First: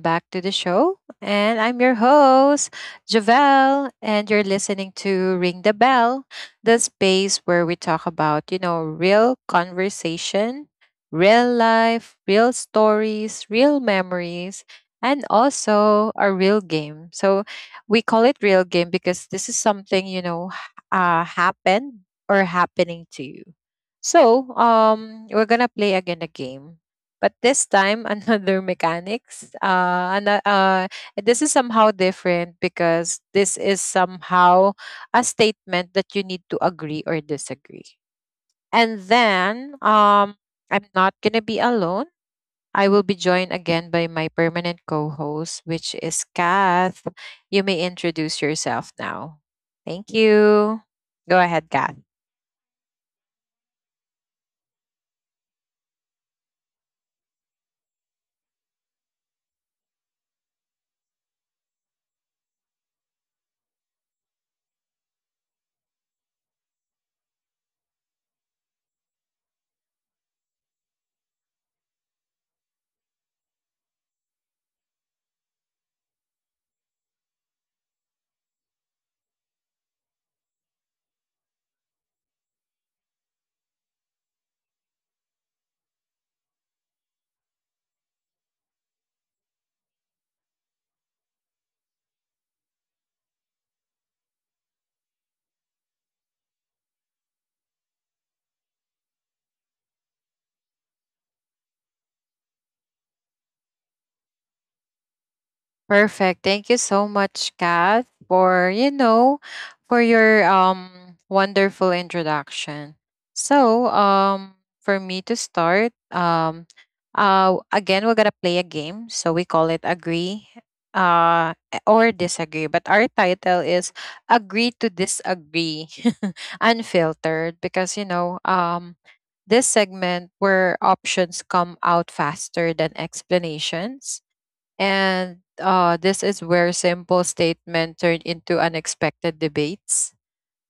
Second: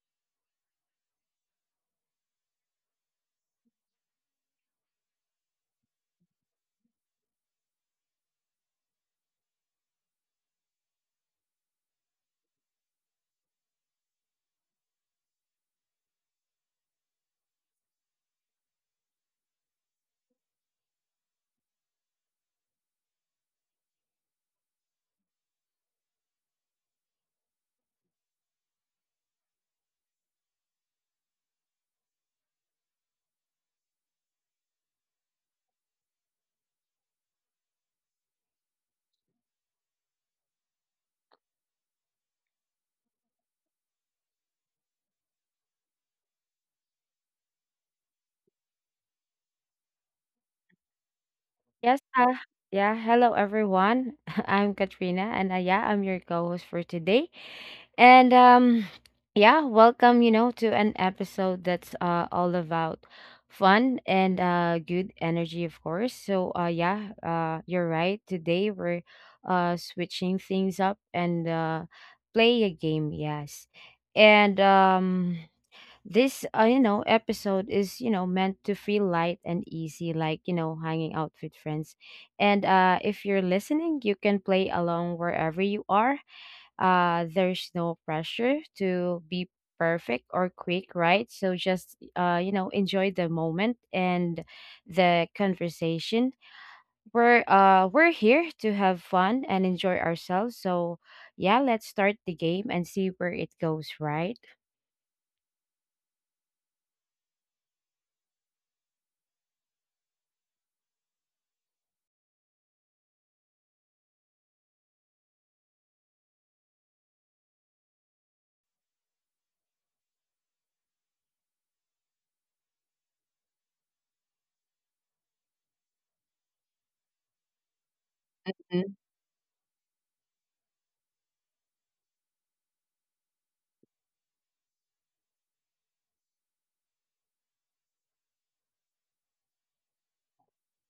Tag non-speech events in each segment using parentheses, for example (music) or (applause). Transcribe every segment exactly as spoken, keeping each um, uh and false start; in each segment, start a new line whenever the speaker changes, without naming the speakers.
back to the show. And I'm your host, Javelle, and you're listening to Ring the Bell, the space where we talk about, you know, real conversation, real life, real stories, real memories, and also a real game. So we call it real game because this is something, you know, h- uh, happened or happening to you. So, um, we're gonna play again a game. But this time, (laughs) another mechanics. Uh, and, uh, uh, this is somehow different because this is somehow a statement that you need to agree or disagree. And then, um, I'm not gonna be alone. I will be joined again by my permanent co-host, which is Kath. You may introduce yourself now. Thank you. Go ahead,
Yes,
Kath.
uh, yeah. Hello, everyone. (laughs) I'm Katrina, and uh, yeah, I'm your co-host for today. And um, yeah, welcome. You know, to an episode that's uh all about fun and uh good energy, of course. So uh, yeah, uh, you're right. Today we're uh switching things up and uh play a game. Yes, and um. This, uh, you know, episode is, you know, meant to feel light and easy, like, you know, hanging out with friends. And uh, if you're listening, you can play along wherever you are. Uh, there's no pressure to be perfect or quick, right? So just, uh, you know, enjoy the moment and the conversation. We're, uh, we're here to have fun and enjoy ourselves. So, yeah, let's start the game and see where it goes, right?
Perfect. Thank you so much, Kath, for you know, for your um wonderful introduction. So, um, for me to start, um, uh, again, we're gonna play a game. So we call it agree, uh, or disagree. But our title is agree to disagree, (laughs) unfiltered, because you know, um, this segment where options come out faster than explanations and uh, this is where simple statement turned into unexpected debates,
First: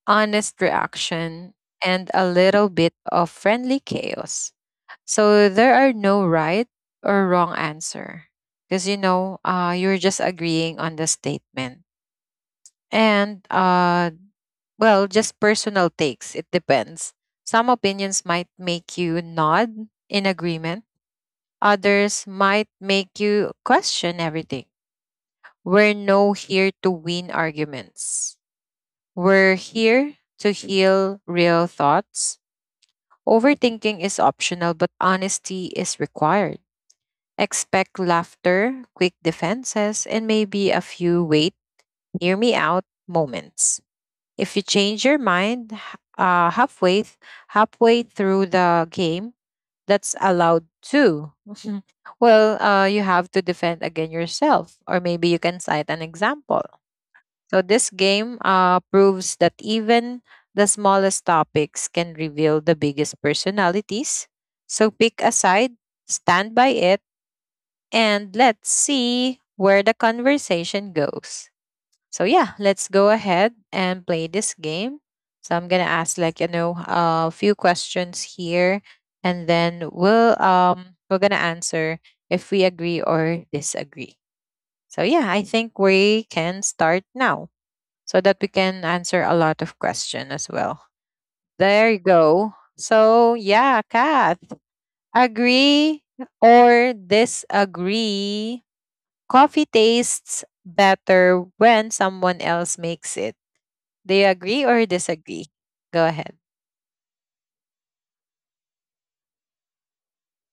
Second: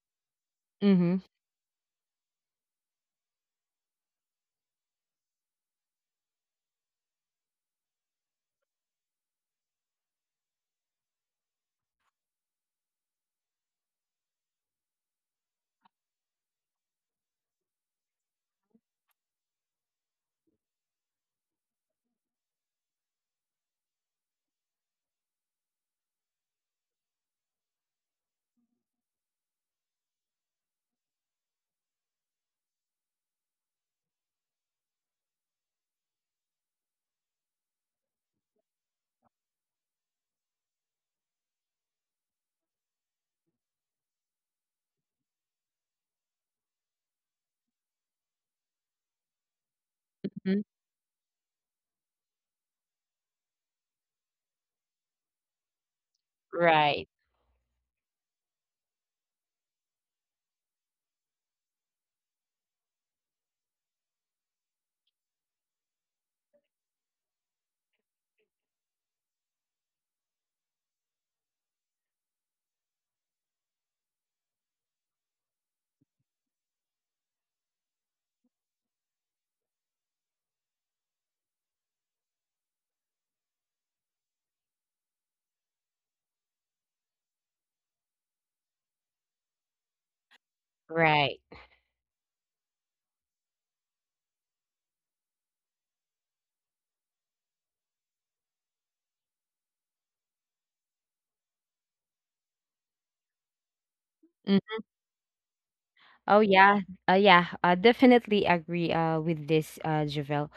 honest
Mm-hmm.
reaction, and a little bit of friendly chaos. So there are no right or wrong answer because you know uh, you're just agreeing on the statement. And uh, well, just personal takes. It depends. Some opinions might make you nod in agreement. Others might make you question everything. We're no here to win arguments. We're here to heal real thoughts. Overthinking is optional, but honesty is required. Expect laughter, quick defenses, and maybe a few wait, hear me out moments. If you change your mind h- uh, halfway, th- halfway through the game, that's allowed
Hmm.
too. (laughs) Well, uh, you have to defend again yourself, or maybe you can cite an example.
Right.
So this game uh, proves that even the smallest topics can reveal the biggest personalities. So pick a side, stand by it, and let's see where the conversation goes. So yeah, let's go ahead and play this game. So I'm gonna ask like you know a few questions here, and then we'll um we're gonna answer if we agree or disagree. So yeah, I think we can start now so that we can answer a lot of question as well.
Right.
There you go. So yeah, Kath, agree or disagree? Coffee tastes better when someone else makes it. Do you
Mm.
agree or disagree? Go
Oh
ahead.
yeah. Uh, yeah, I definitely agree uh with this uh Javel.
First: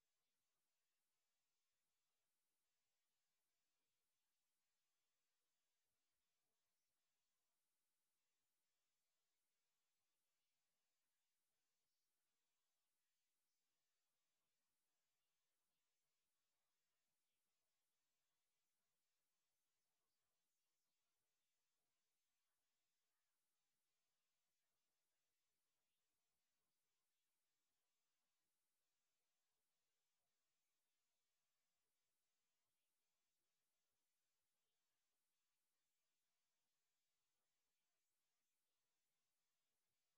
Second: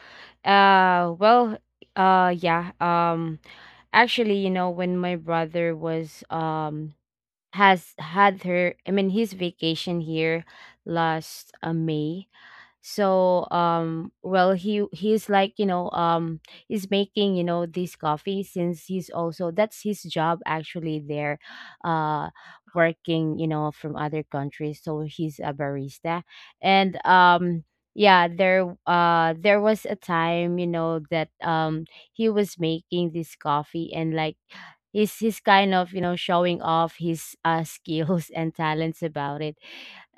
Uh well, uh yeah. Um actually, you know, when my brother was um has had her I mean his vacation here last uh, May, so um well, he he's like, you know, um he's making, you know, this coffee, since he's also— that's his job actually there, uh working, you know, from other countries, so he's a barista. And um yeah, there uh there was a time, you know, that um he was making this coffee, and like, he's he's kind of, you know, showing off his uh (laughs) skills and talents about it.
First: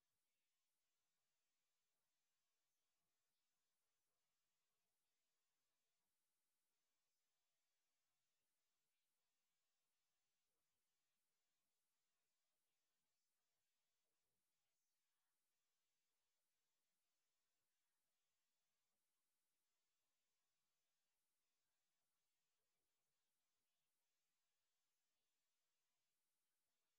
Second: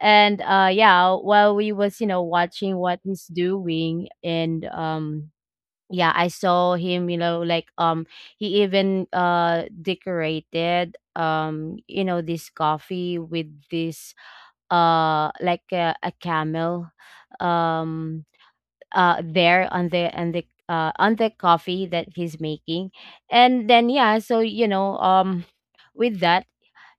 And uh yeah, while we was, you know, watching what he's doing. And um yeah, I saw him, you know, like, um he even uh decorated, um you know, this coffee with this, uh like a, a camel, um uh there on the— on the— uh on the coffee that he's making. And then, yeah, so, you know, um with that,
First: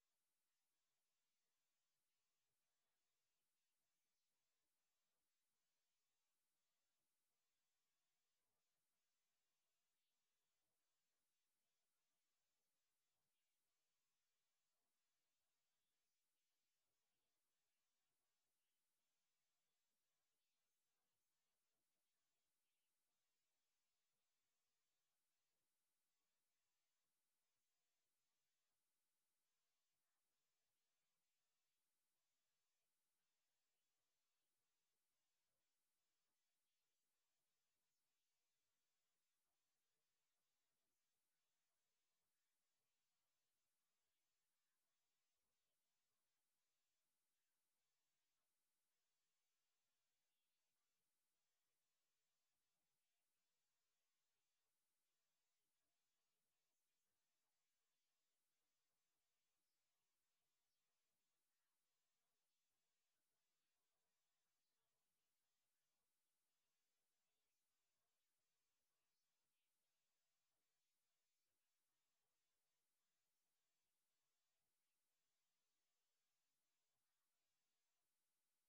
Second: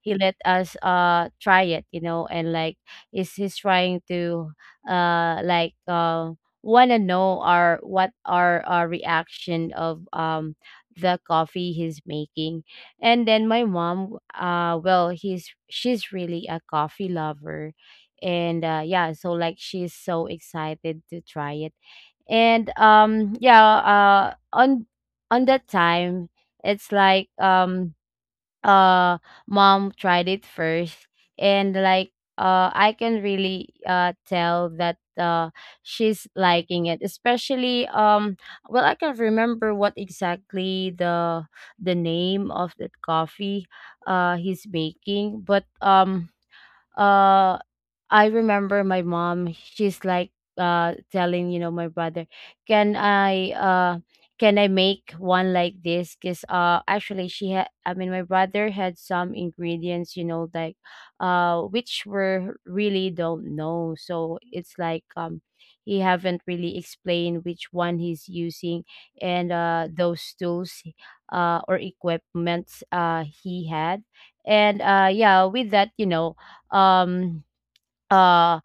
he let us uh try it, you know, and like, is he's trying to, uh like, uh want to know our— what our— our reaction of, um the coffee he's making. And then my mom— uh well, he's she's really a coffee lover, and uh yeah, so like, she's so excited to try it. And um yeah, uh on on that time, it's like, um uh mom tried it first, and like, uh I can really uh tell that uh she's liking it, especially— um well, I can't remember what exactly the— the name of that coffee uh he's making, but um uh I remember my mom, she's like, uh telling, you know, my brother, "Can I— uh can I make one like this?" Cuz uh actually, she had— I mean, my brother had some ingredients, you know, like, uh which were really— don't know. So it's like, um he haven't really explained which one he's using, and uh those tools, uh or equipments uh he had. And uh yeah, with that, you know, um uh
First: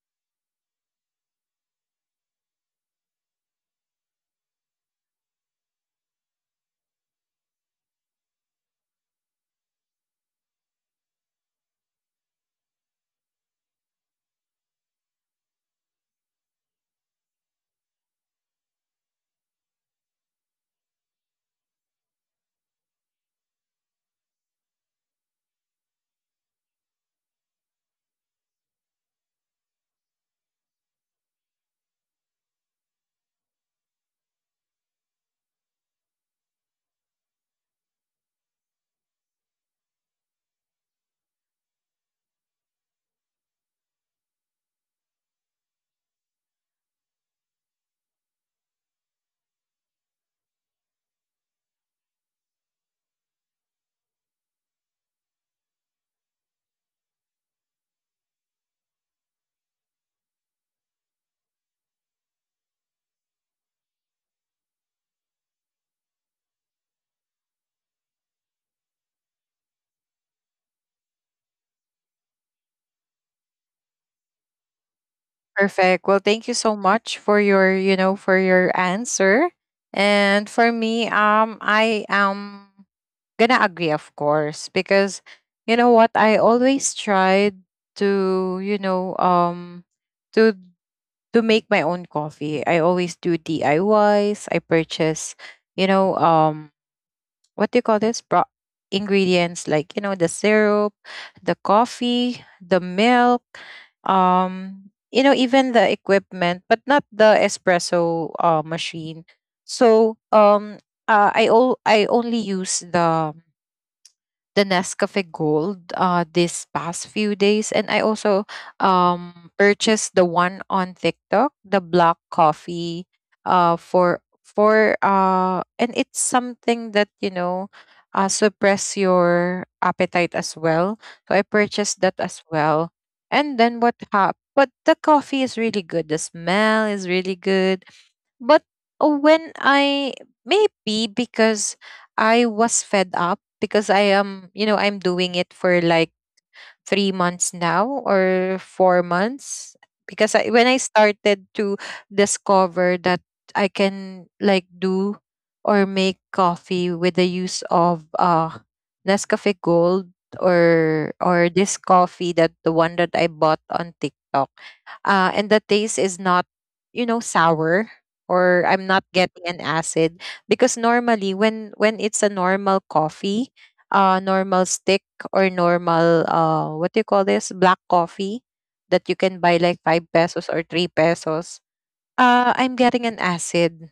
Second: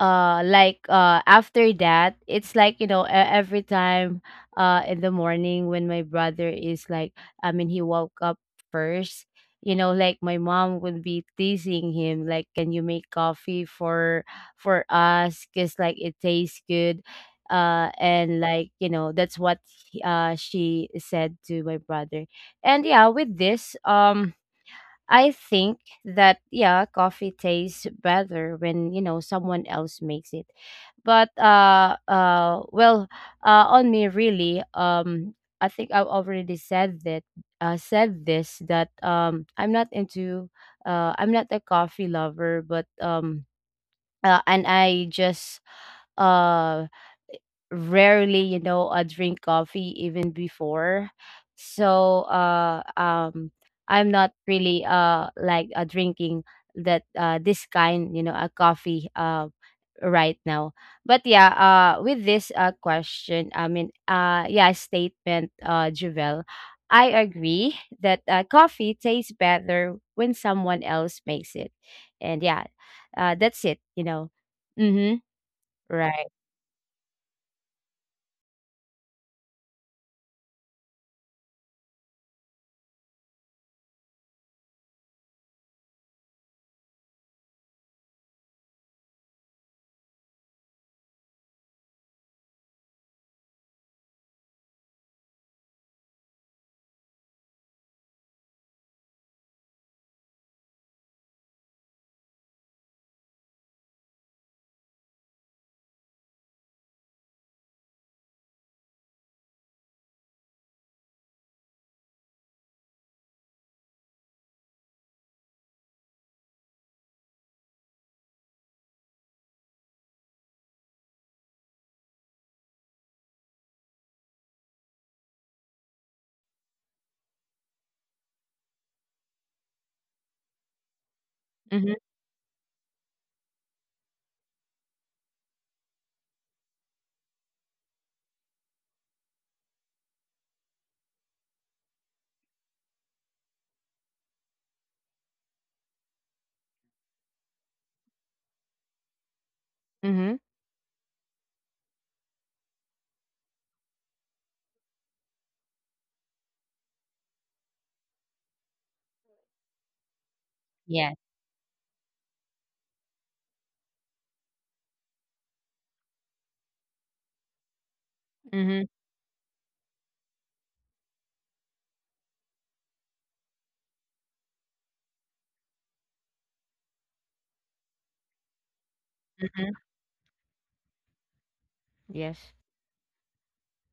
uh like, uh after that, it's like, you know, e- every time, uh in the morning, when my brother is like— I mean, he woke up first, you know, like, my mom would be teasing him like, can you make coffee for— for us, because like it tastes good? Uh and like, you know, that's what he- uh she said to my brother. And yeah, with this, um I think that, yeah, coffee tastes better when, you know, someone else makes it. But uh, uh, well, uh, on me really, um, I think I've already said that, uh, said this, that, um, I'm not into— uh, I'm not a coffee lover, but um, uh, and I just uh rarely, you know, uh, drink coffee even before. So uh, um, I'm not really uh, like, uh, drinking that, uh, this kind, you know, a coffee, uh, right now. But yeah, uh, with this uh, question, I mean, uh, yeah, statement, uh, Juvel, I agree that uh, coffee tastes better when someone else makes it. And yeah, uh, that's it, you know. Mm-hmm.
Perfect. Well,
Right.
thank you so much for your, you know, for your answer. And for me, um, I am gonna agree, of course, because you know what? I always tried to, you know, um, to to make my own coffee. I always do D I Ys. I Ys. I purchase, you know, um, what do you call this? Bro- ingredients like you know the syrup, the coffee, the milk, um, you know, even the equipment, but not the espresso uh, machine. So, um, uh, I all I only use the the Nescafe Gold uh this past few days, and I also um purchased the one on TikTok, the black coffee uh for for uh and it's something that you know uh suppress your appetite as well. So I
Mm-hmm.
purchased that as well. And then what happened? But the coffee is really good. The smell is really good, but uh, when I, maybe because I was fed up because I am, you know, I'm doing it for like three months now or four months.
Mm-hmm.
Because I, when I started to discover that I can like do or make coffee with the use of uh Nescafe Gold
Yeah.
or or this coffee, that the one that I bought on TikTok, uh, and the taste is not you know sour or
Mhm,
I'm not getting an acid, because normally when when it's a normal coffee, uh normal stick, or normal uh what do you call this, black coffee that you can buy
mhm,
like five pesos or three pesos,
yes.
uh I'm getting an acid.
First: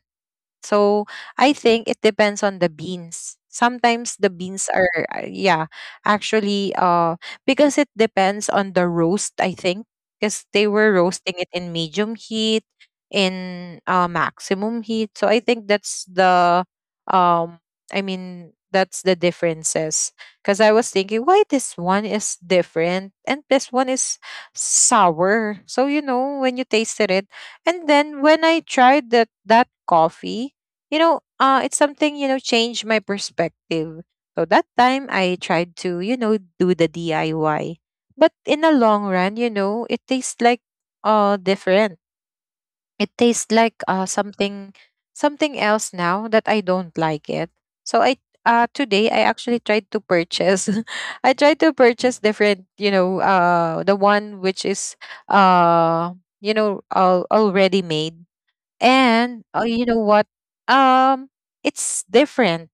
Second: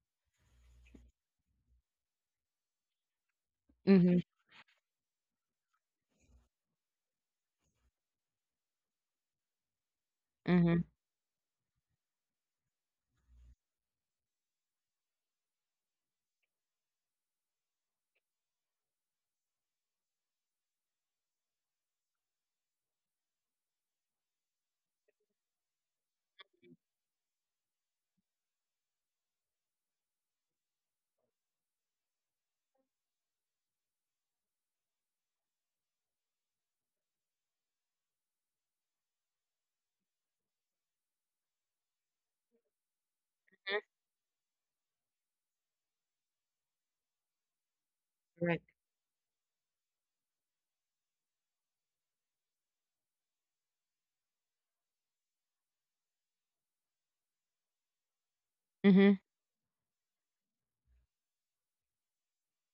So I think it depends on the beans. Sometimes
Mhm,
the beans are uh, yeah, actually uh because it depends on the roast, I think, because they
mhm,
were roasting it in medium heat, in uh maximum heat. So I think that's the um I mean that's the differences. Cause I was thinking why this one is different and this one is sour. So you know when you tasted it. And then when I tried that that coffee, you know, uh, it's something, you know, changed my perspective. So that time I tried to, you know, do the D I Y. But in the long run, you know, it tastes like uh different. It tastes like
mhm,
uh something something else now that I don't like it. So I,
right.
uh today I actually tried to purchase. (laughs) I tried to purchase different, you know, uh the one which is uh you know al- already made.
Mhm,
And uh, you know what, um it's different,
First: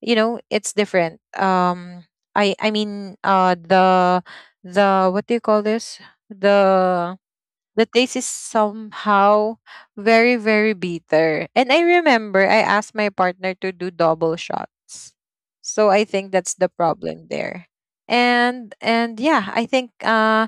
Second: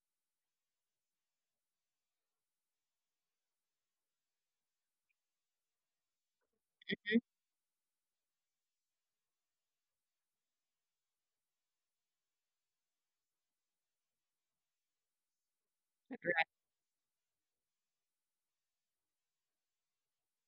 you know it's different. Um i i mean uh the the what do you call this, the the taste is somehow very, very bitter. And I remember I asked my partner to do double shots. So I think
right,
that's the problem there. And and yeah, I think uh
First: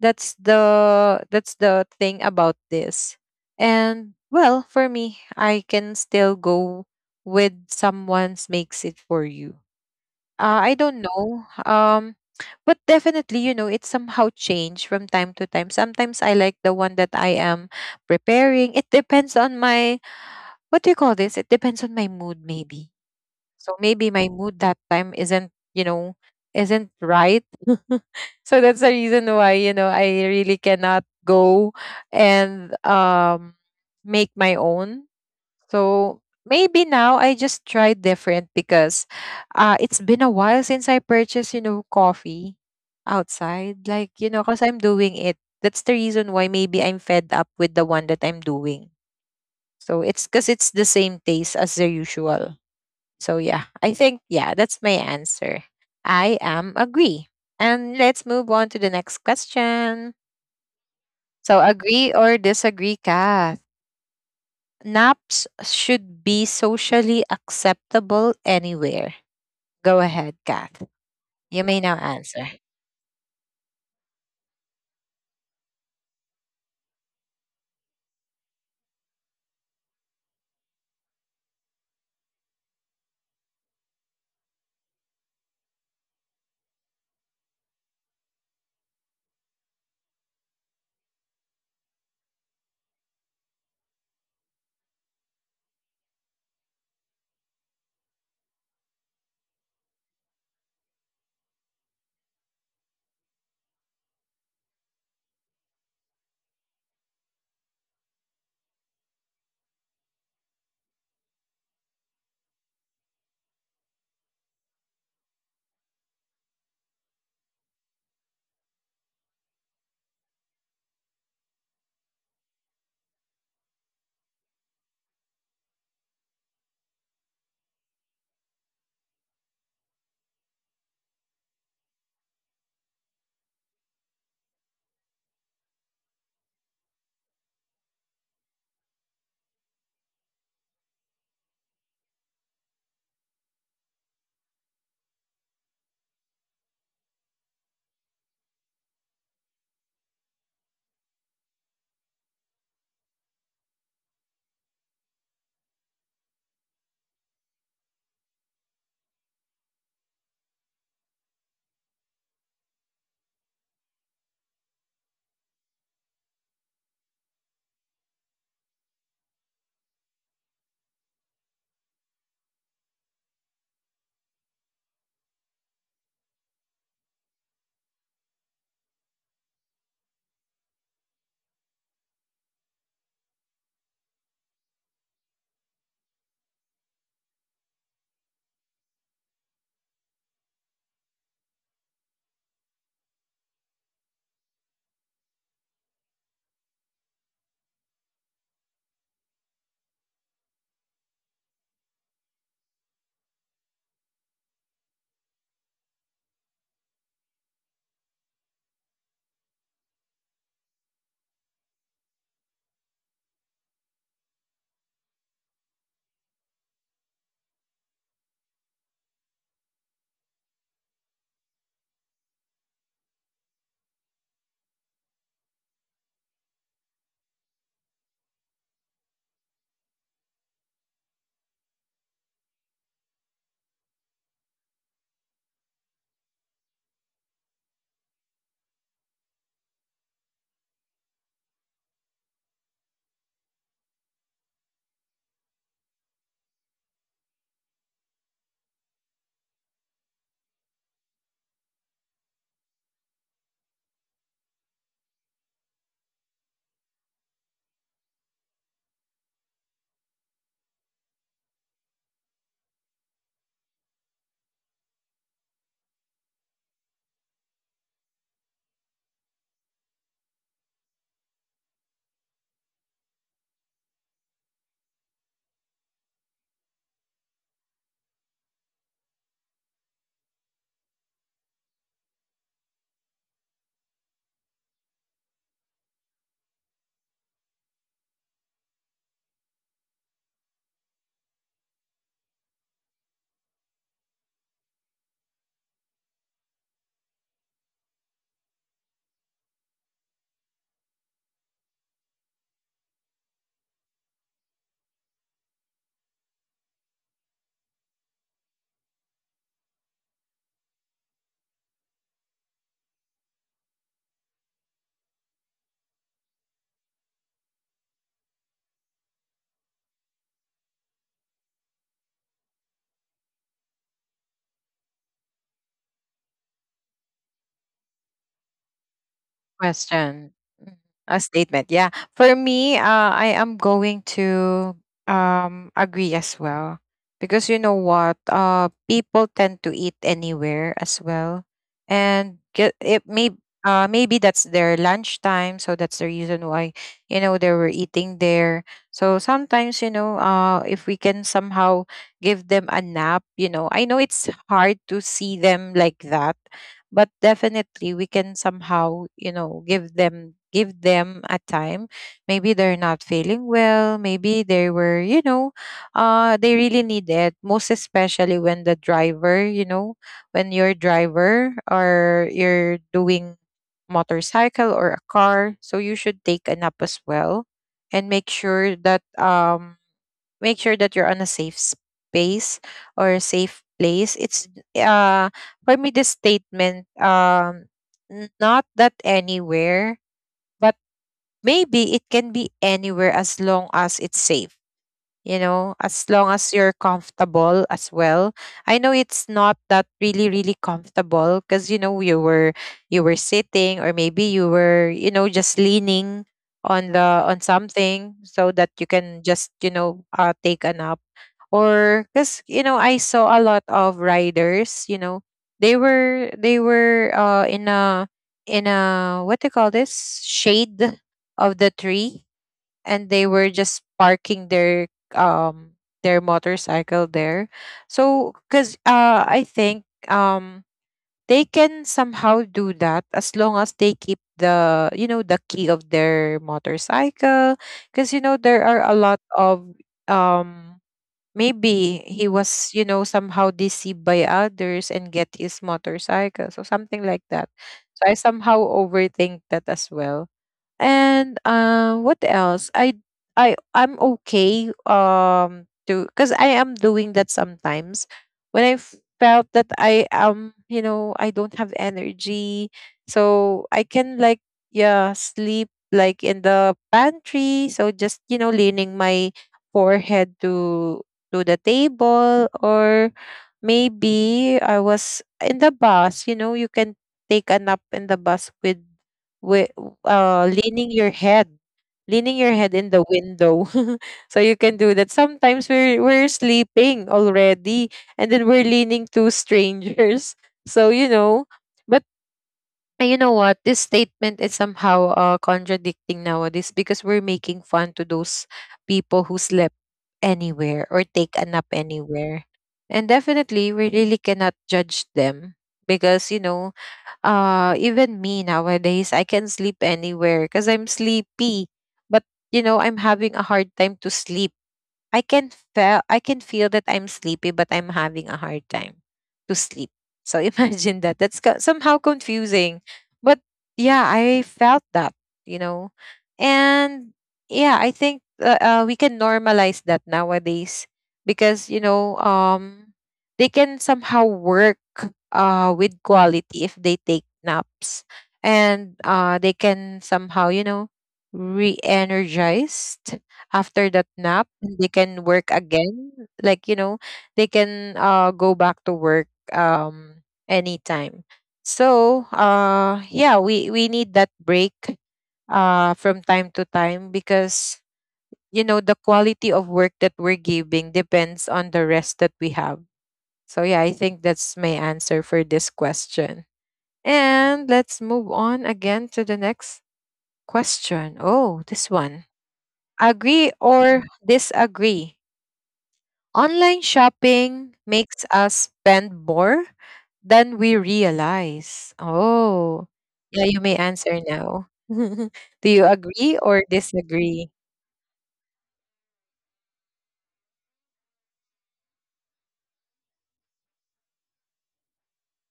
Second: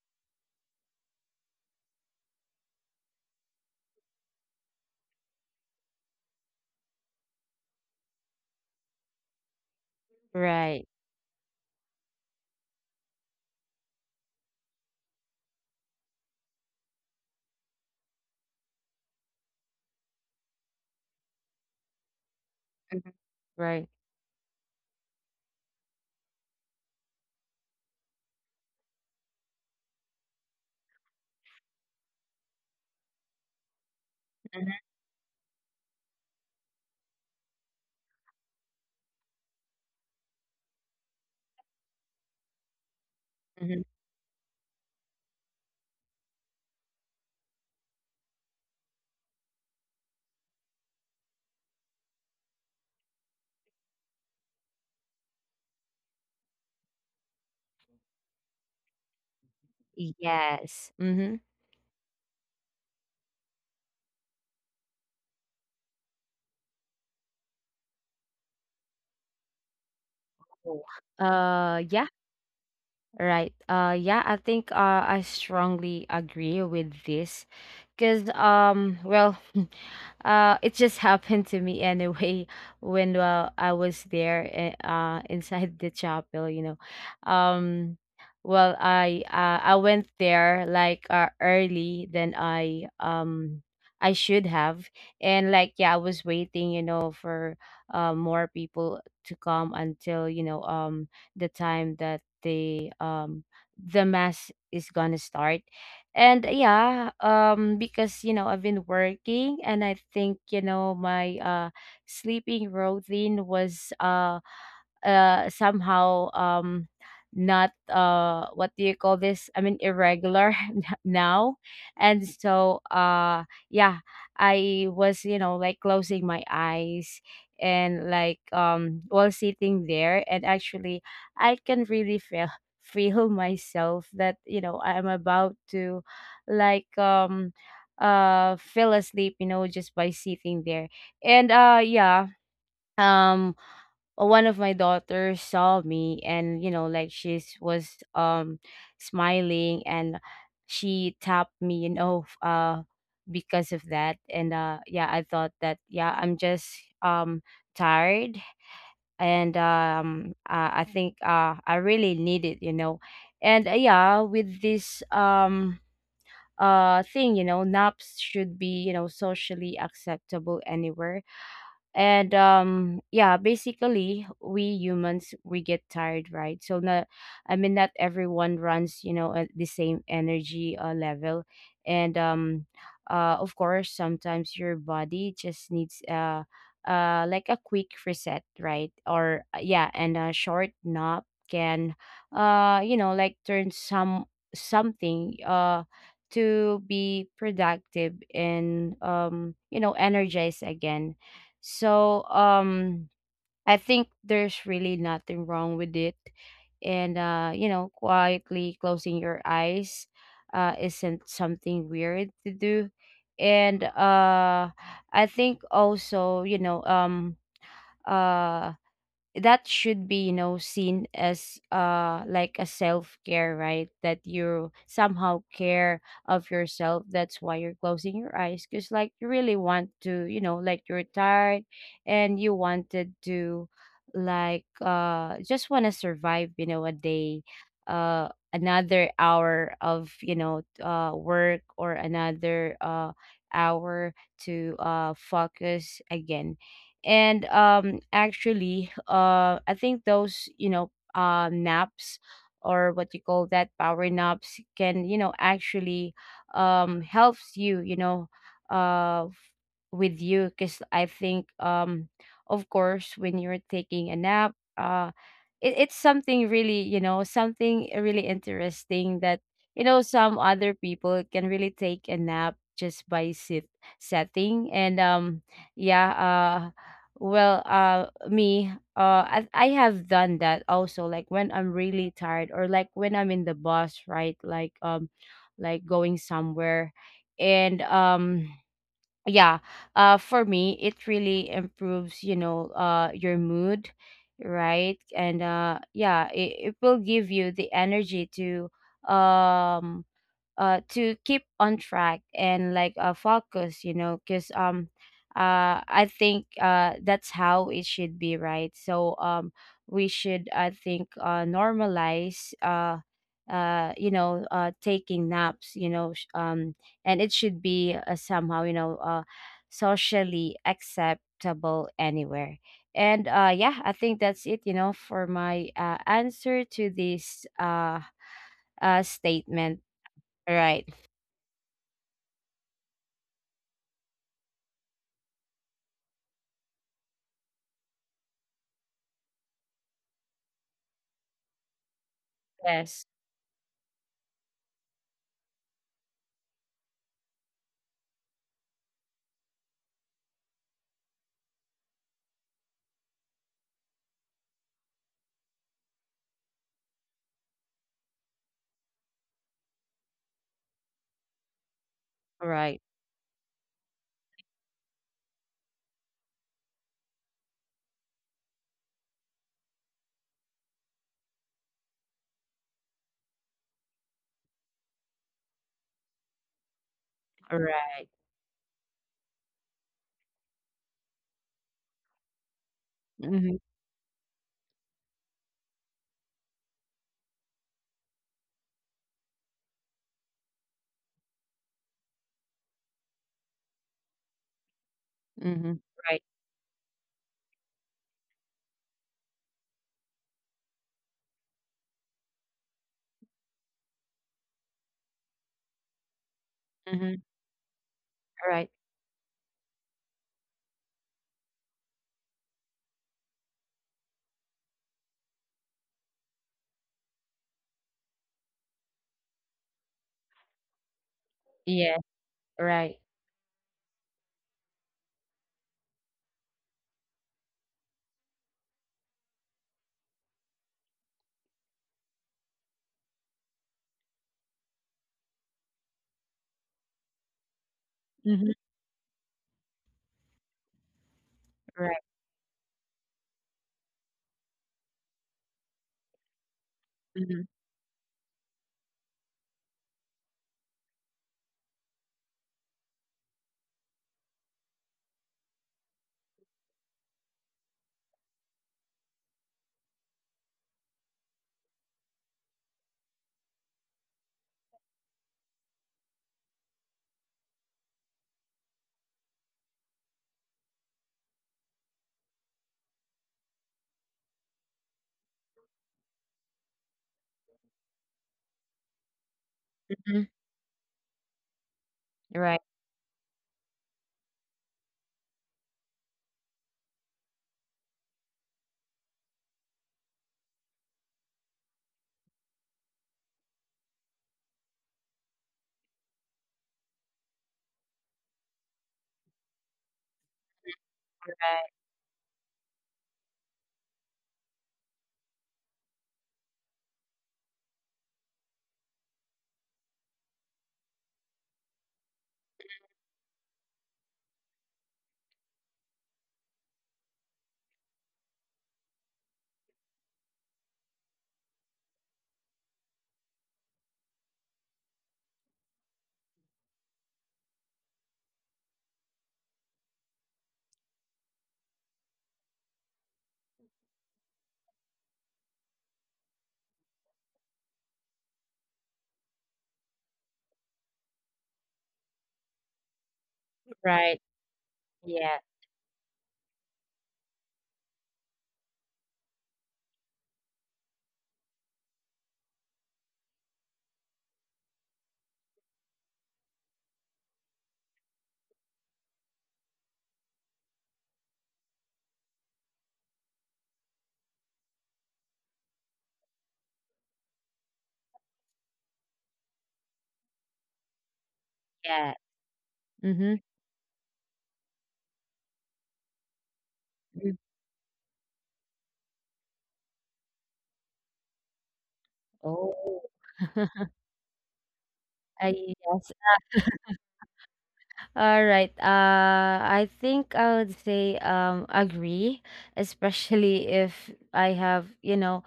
that's the that's the thing about this. And well, for me, I can still go with someone's makes it for you. Uh, I
right.
don't know. Um, but definitely, you know, it somehow changed from time to time. Sometimes I like the one that I am preparing. It depends on my, what do you call this? It depends on my mood, maybe.
Mhm,
So
right.
maybe my mood that time isn't, you know, isn't right. (laughs) So that's the reason why, you know, I really cannot go and um, make my
Mhm,
own. So maybe now I just try different because uh, it's been a while since I purchased, you know, coffee
mhm.
outside. Like, you know, because I'm doing it. That's the reason why maybe I'm fed up with the one that I'm doing. So it's because it's the same taste as the usual. So yeah, I think, yeah, that's my answer. I am agree. And let's move on to the next question.
Yes. Mhm.
So agree or disagree ka? Naps should be socially acceptable anywhere. Go ahead,
Oh.
Kath. You
Uh,
may now
yeah.
answer.
Right. Uh yeah, I think uh I strongly agree with this, cuz um well, (laughs) uh it just (laughs) happened to me anyway, (laughs) when uh, I was there, eh, uh (laughs) inside the chapel, you know. Um well, I— uh, I went there like, uh, early than I um I should have, and like, yeah, I was waiting, you know, for uh more people to come, until, you know, um the time that the um the mass is gonna start. And yeah, um because you know, I've been working, and I think, you know, my uh sleeping routine was uh uh somehow, um not uh what do you call this, I mean, irregular (laughs) n- now. And so uh yeah, I was, you know, like closing my eyes, and like, um while sitting there, and actually, I can really feel feel myself that, you know, I'm about to, like, um uh fell asleep, you know, just by sitting there. And uh yeah, um uh, one of my daughters saw me, and you know, like, she's was um smiling, and she tapped me, you know, f- uh because of that. And uh yeah, I thought that, yeah, I'm just, um tired, and um uh, I think uh I really need it, you know. And uh, yeah, with this, um uh thing, you know, naps should be, you know, socially acceptable anywhere. And um yeah, basically we humans, we get tired, right? So not— I mean, not everyone runs, you know, at the same energy uh, level. And um uh of course, sometimes your body just needs uh uh like a quick reset, right? Or uh, yeah, and a short nap can, uh you know, like turn some— something uh to be productive and, um you know, energized again. So um I think there's really nothing wrong with it. And uh, you know, quietly closing your eyes uh isn't something weird to do. And uh I think also, you know, um uh that should be, you know, seen as uh like a self-care, right? That you somehow care of yourself, that's why you're closing your eyes, because like, you really want to, you know, like, you're tired, and you wanted to, like, uh just want to survive, you know, a day, uh another hour of, you know, uh work, or another uh hour to uh focus again. And um actually, uh I think those, you know, uh naps, or what you call that, power naps, can, you know, actually, um helps you, you know, uh f- with you, because I think, um of course, when you're taking a nap, uh it, it's something really, you know, something really interesting, that you know, some other people can really take a nap just by sit setting, and, um yeah, uh, well, uh me, uh I, I have done that also, like when I'm really tired, or like when I'm in the bus, right? Like, um like going somewhere. And um yeah, uh for me, it really improves, you know, uh your mood, right? And uh yeah, it, it will give you the energy to, um uh to keep on track and like, uh focus, you know, because, um uh I think uh that's how it should be, right? So, um we should, I think, uh normalize, uh uh you know, uh taking naps, you know, sh- um and it should be, uh, somehow, you know, uh socially acceptable anywhere. And uh yeah, I think that's it, you know, for my uh answer to this uh uh statement.
Question. Mm.
Right.
A statement. Yeah. For me, uh, I am going to um agree as well. Because you know what? Uh, people tend to eat anywhere as well. And get
Yes.
it may uh maybe that's their lunchtime, so that's the reason why, you know, they were eating there. So sometimes, you know, uh if we can somehow give them a nap, you know, I know it's hard to see them like that, but definitely we can somehow you know give them give them a time. Maybe they're
Right.
not feeling well, maybe they were you know uh they really need it, most especially when the driver you know, when your driver or you're doing motorcycle or a car, so you should take a nap as well
Right.
and make sure that um make sure that you're on a safe space or a
Mhm.
safe place. It's uh for me this statement, um n- not that anywhere, but maybe it can be anywhere as long as it's safe, you know,
Mhm.
as
Right.
long as you're comfortable as well. I know it's not that really really comfortable because you know you were you were sitting, or maybe you were you know just leaning on the
Mhm.
on something so that you
Right.
can just you know uh, take a nap. Or because you know I saw a lot of riders you know they were they were uh in a in a what do you call this, shade of the
Yeah.
tree, and
Right.
they were just parking their um their motorcycle there. So because uh I think um they can somehow do that as long as they keep the you know the key of their motorcycle, because you know
Mhm.
there are a lot of um
Right.
maybe he was you know somehow deceived by others and get his motorcycle, so something like
Mhm.
that. So I somehow overthink that as well. And uh, what else? I I I'm okay um to, because I am doing that sometimes, when I felt that I am you know I don't have energy, so I can like yeah sleep like in the pantry. So just you know leaning my forehead to to the table, or maybe I was in the bus. You know you can take a nap in the bus with with
Mhm.
uh, leaning your head, leaning your
Right.
head in the window. (laughs) So you can do that. Sometimes we're we're sleeping already, and then we're leaning to strangers. (laughs) So you know, but uh, you know what? This statement is somehow uh, contradicting nowadays because we're making fun to those people who slept anywhere or take a nap
Right.
anywhere. And definitely, we really cannot judge them because you know uh even me nowadays I can sleep anywhere because I'm sleepy but you know I'm having a hard time to sleep. I can feel I can feel that I'm sleepy, but I'm having a hard time to sleep. So (laughs) imagine that. That's co- somehow confusing, but yeah, I felt that, you know, and yeah, I think uh, uh, we can normalize that nowadays because you know um they can somehow work uh with quality if they take naps, and uh they can somehow, you know re-energized after that
Right.
nap, and they can work
Yeah.
again. like you know they can uh go back to work um anytime. So uh yeah, we we need that break uh from time to time because, you know the quality of work that we're giving depends on the rest that we have. So yeah, I think that's my answer for this question, and let's move on again to the next question. Oh, this one.
Yeah. Mhm.
Agree or disagree? Online
Mhm.
shopping makes us spend more than we realize. Oh,
Oh.
yeah, you may
(laughs)
answer now. (laughs)
I—
Do you agree or
yes.
disagree?
All right. Uh, I think I would say um agree, especially if I have, you know,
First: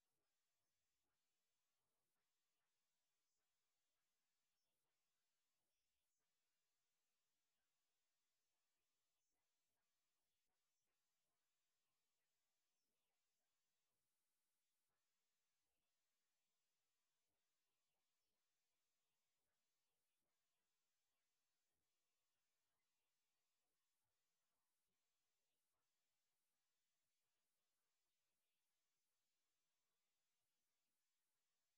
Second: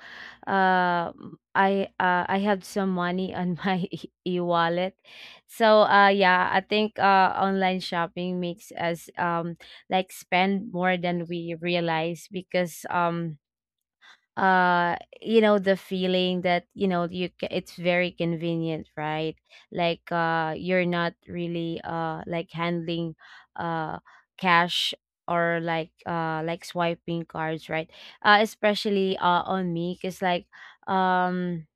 uh, m- I— uh, I have some money on my (laughs) e- e-wallet. So uh yeah, I think uh online shopping makes us um like spend more than we realize, because um uh, you know, the feeling that you know, you— ca- it's very convenient, right? Like, uh you're not really uh like handling, uh cash, or like, uh like swiping cards, right? Uh especially uh on me, cuz like, um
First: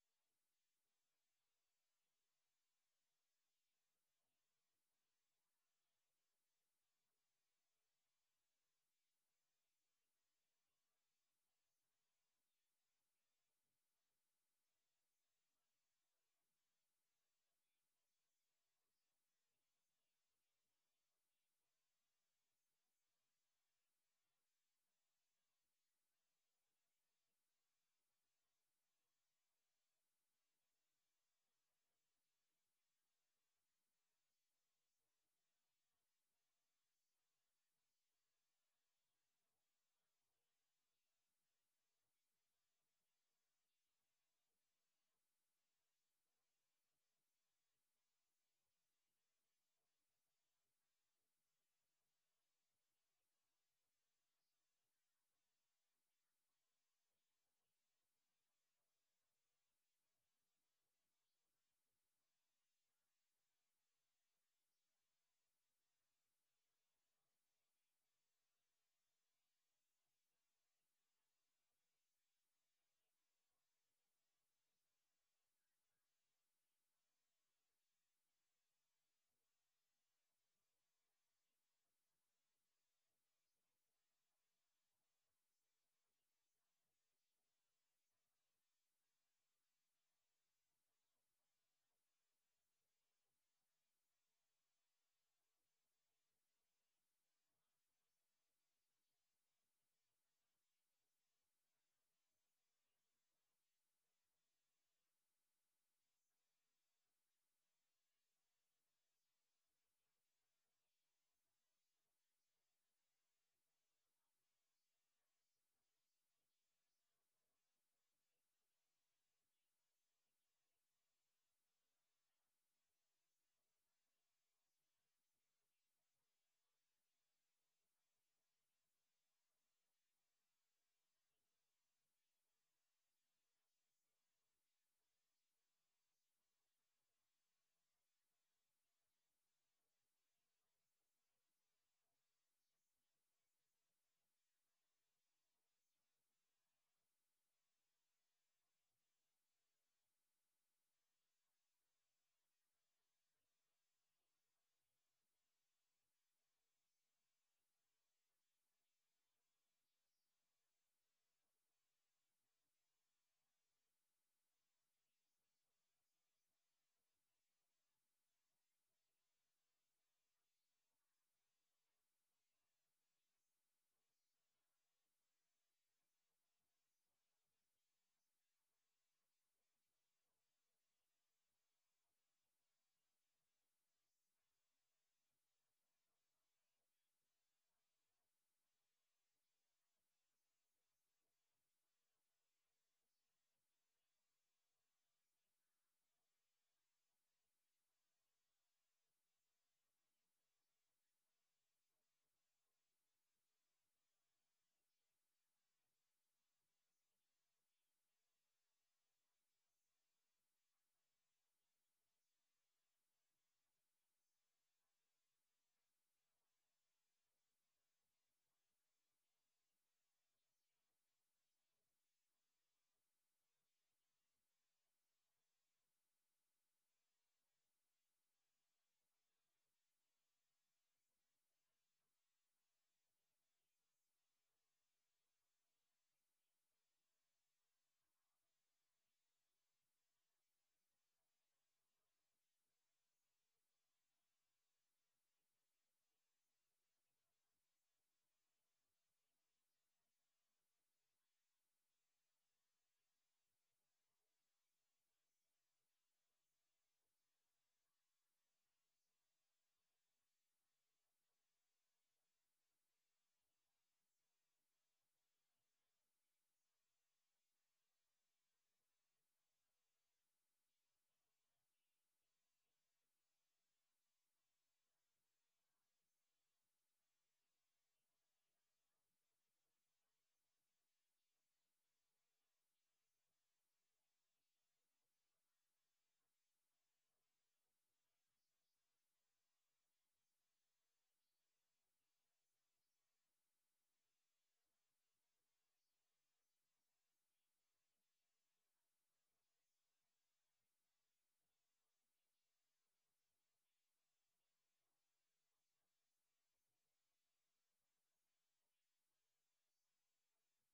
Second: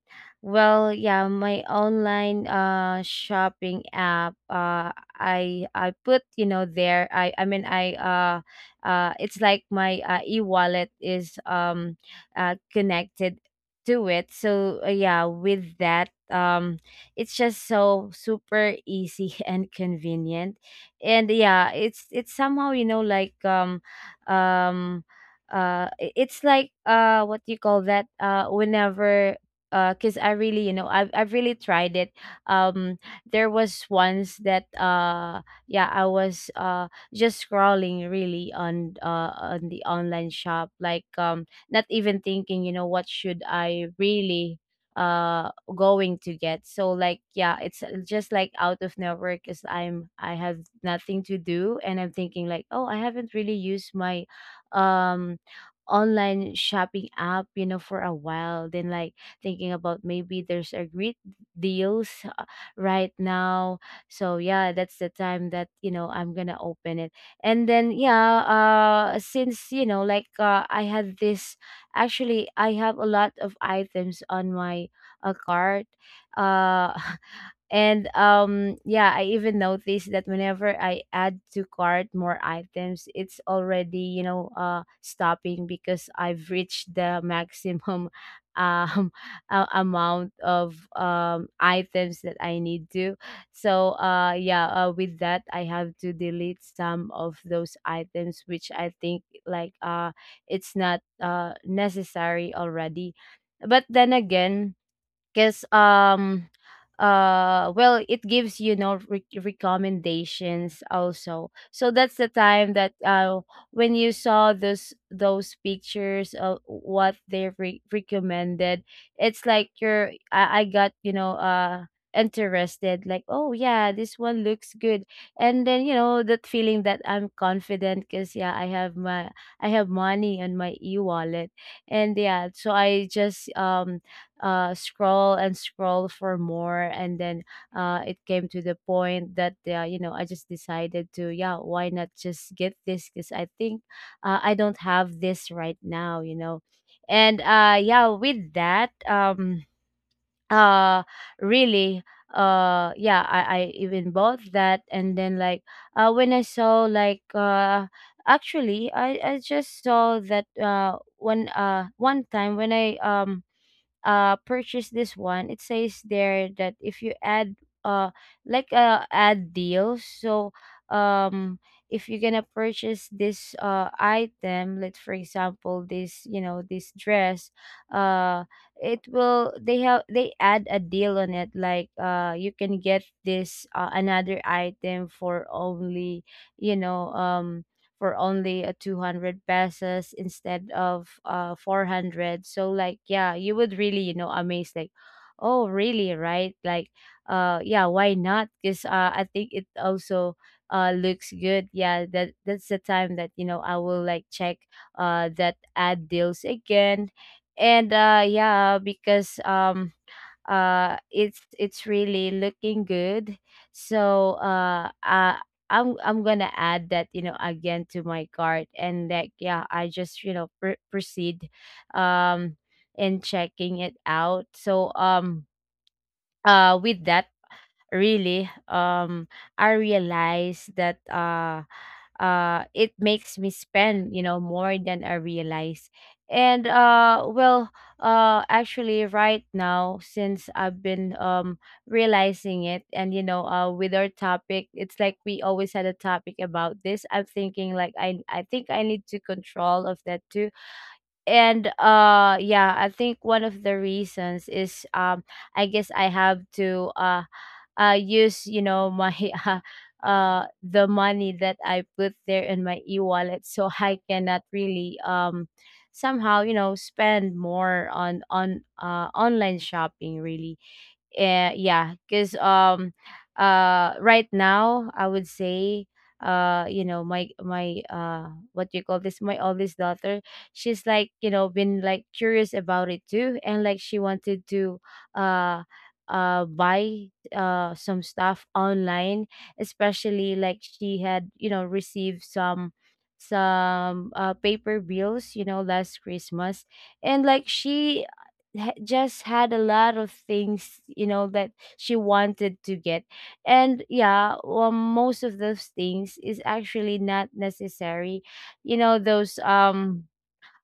well, yeah, my online uh shopping app, uh I— I put, you know, there, I— I mean, I— uh uh it's like my uh, e-wallet is um uh connected to it. So uh, yeah, with that, um it's just so super easy (laughs) and convenient. And yeah, it's it's somehow, you know, like um um uh i- it's like uh what do you call that? Uh whenever, uh because I really, you know, I've, I've really tried it. um there was once that uh yeah, I was uh just scrolling really on uh on the online shop, like um not even thinking, you know, what should I really uh going to get. So like yeah, it's just like out of network because I'm I have nothing to do, and I'm thinking like, oh, I haven't really used my um online shopping app, you know, for a while. Then like thinking about maybe there's a great deals uh, right now. So yeah, that's the time that, you know, I'm gonna open it. And then yeah, uh, since, you know, like, uh, I had this, actually, I have a lot of items on my uh, cart. Uh, (laughs) And um yeah, I even noticed that whenever I add to cart more items, it's already, you know, uh stopping because I've reached the maximum (laughs) um a- amount of um items that I need to. So uh yeah, uh, with that, I have to delete some of those items which I think like uh it's not uh necessary already. But then again, because um uh well, it gives, you know, re- recommendations also. So that's the time that uh when you saw those those pictures of what they re- recommended, it's like you're I, I got, you know, uh interested, like, oh yeah, this one looks good. And then you know that feeling that I'm confident because yeah, I have my I have money on my e-wallet. And yeah, so I just um uh, scroll and scroll for more. And then uh, it came to the point that, uh, you know, I just decided to, yeah, why not just get this, because I think, uh, I don't have this right now, you know. And uh, yeah, with that, um uh really, uh yeah, i i even bought that. And then like uh when I saw like uh actually, i i just saw that uh one uh one time when I um uh purchase this one, it says there that if you add uh like uh add deals. So um if you're gonna purchase this uh item, like for example, this, you know, this dress, uh it will, they have, they add a deal on it, like uh you can get this uh, another item for only, you know, um for only a two hundred pesos instead of uh four hundred. So like yeah, you would really, you know, amazed, like, oh really, right? Like, uh yeah, why not, because, uh, I think it also uh looks good. Yeah, that that's the time that, you know, I will like check uh that ad deals again. And uh yeah, because um uh it's it's really looking good. So uh uh I'm I'm gonna add that, you know, again to my cart. And like yeah, I just, you know, pr- proceed um in checking it out. So um uh with that, really, um I realized that uh uh it makes me spend, you know, more than I realize. And uh well, uh actually right now, since I've been um realizing it, and you know, uh with our topic, it's like we always had a topic about this. I'm thinking like, i i think I need to control of that too. And uh yeah, I think one of the reasons is, um I guess I have to uh uh, use, you know, my (laughs) uh, uh, the money that I put there in my e-wallet, so I cannot really um somehow, you know, spend more on on uh, online shopping really. Eh, yeah, because um, uh, right now I would say, uh, you know, my my uh, what do you call this? My oldest daughter, she's like, you know, been like curious about it too, and like she wanted to, uh, uh, buy uh some stuff online, especially like she had, you know, received some some uh paper bills, you know, last Christmas. And like she ha- just had a lot of things, you know, that she wanted to get. And yeah, well, most of those things is actually not necessary, you know, those um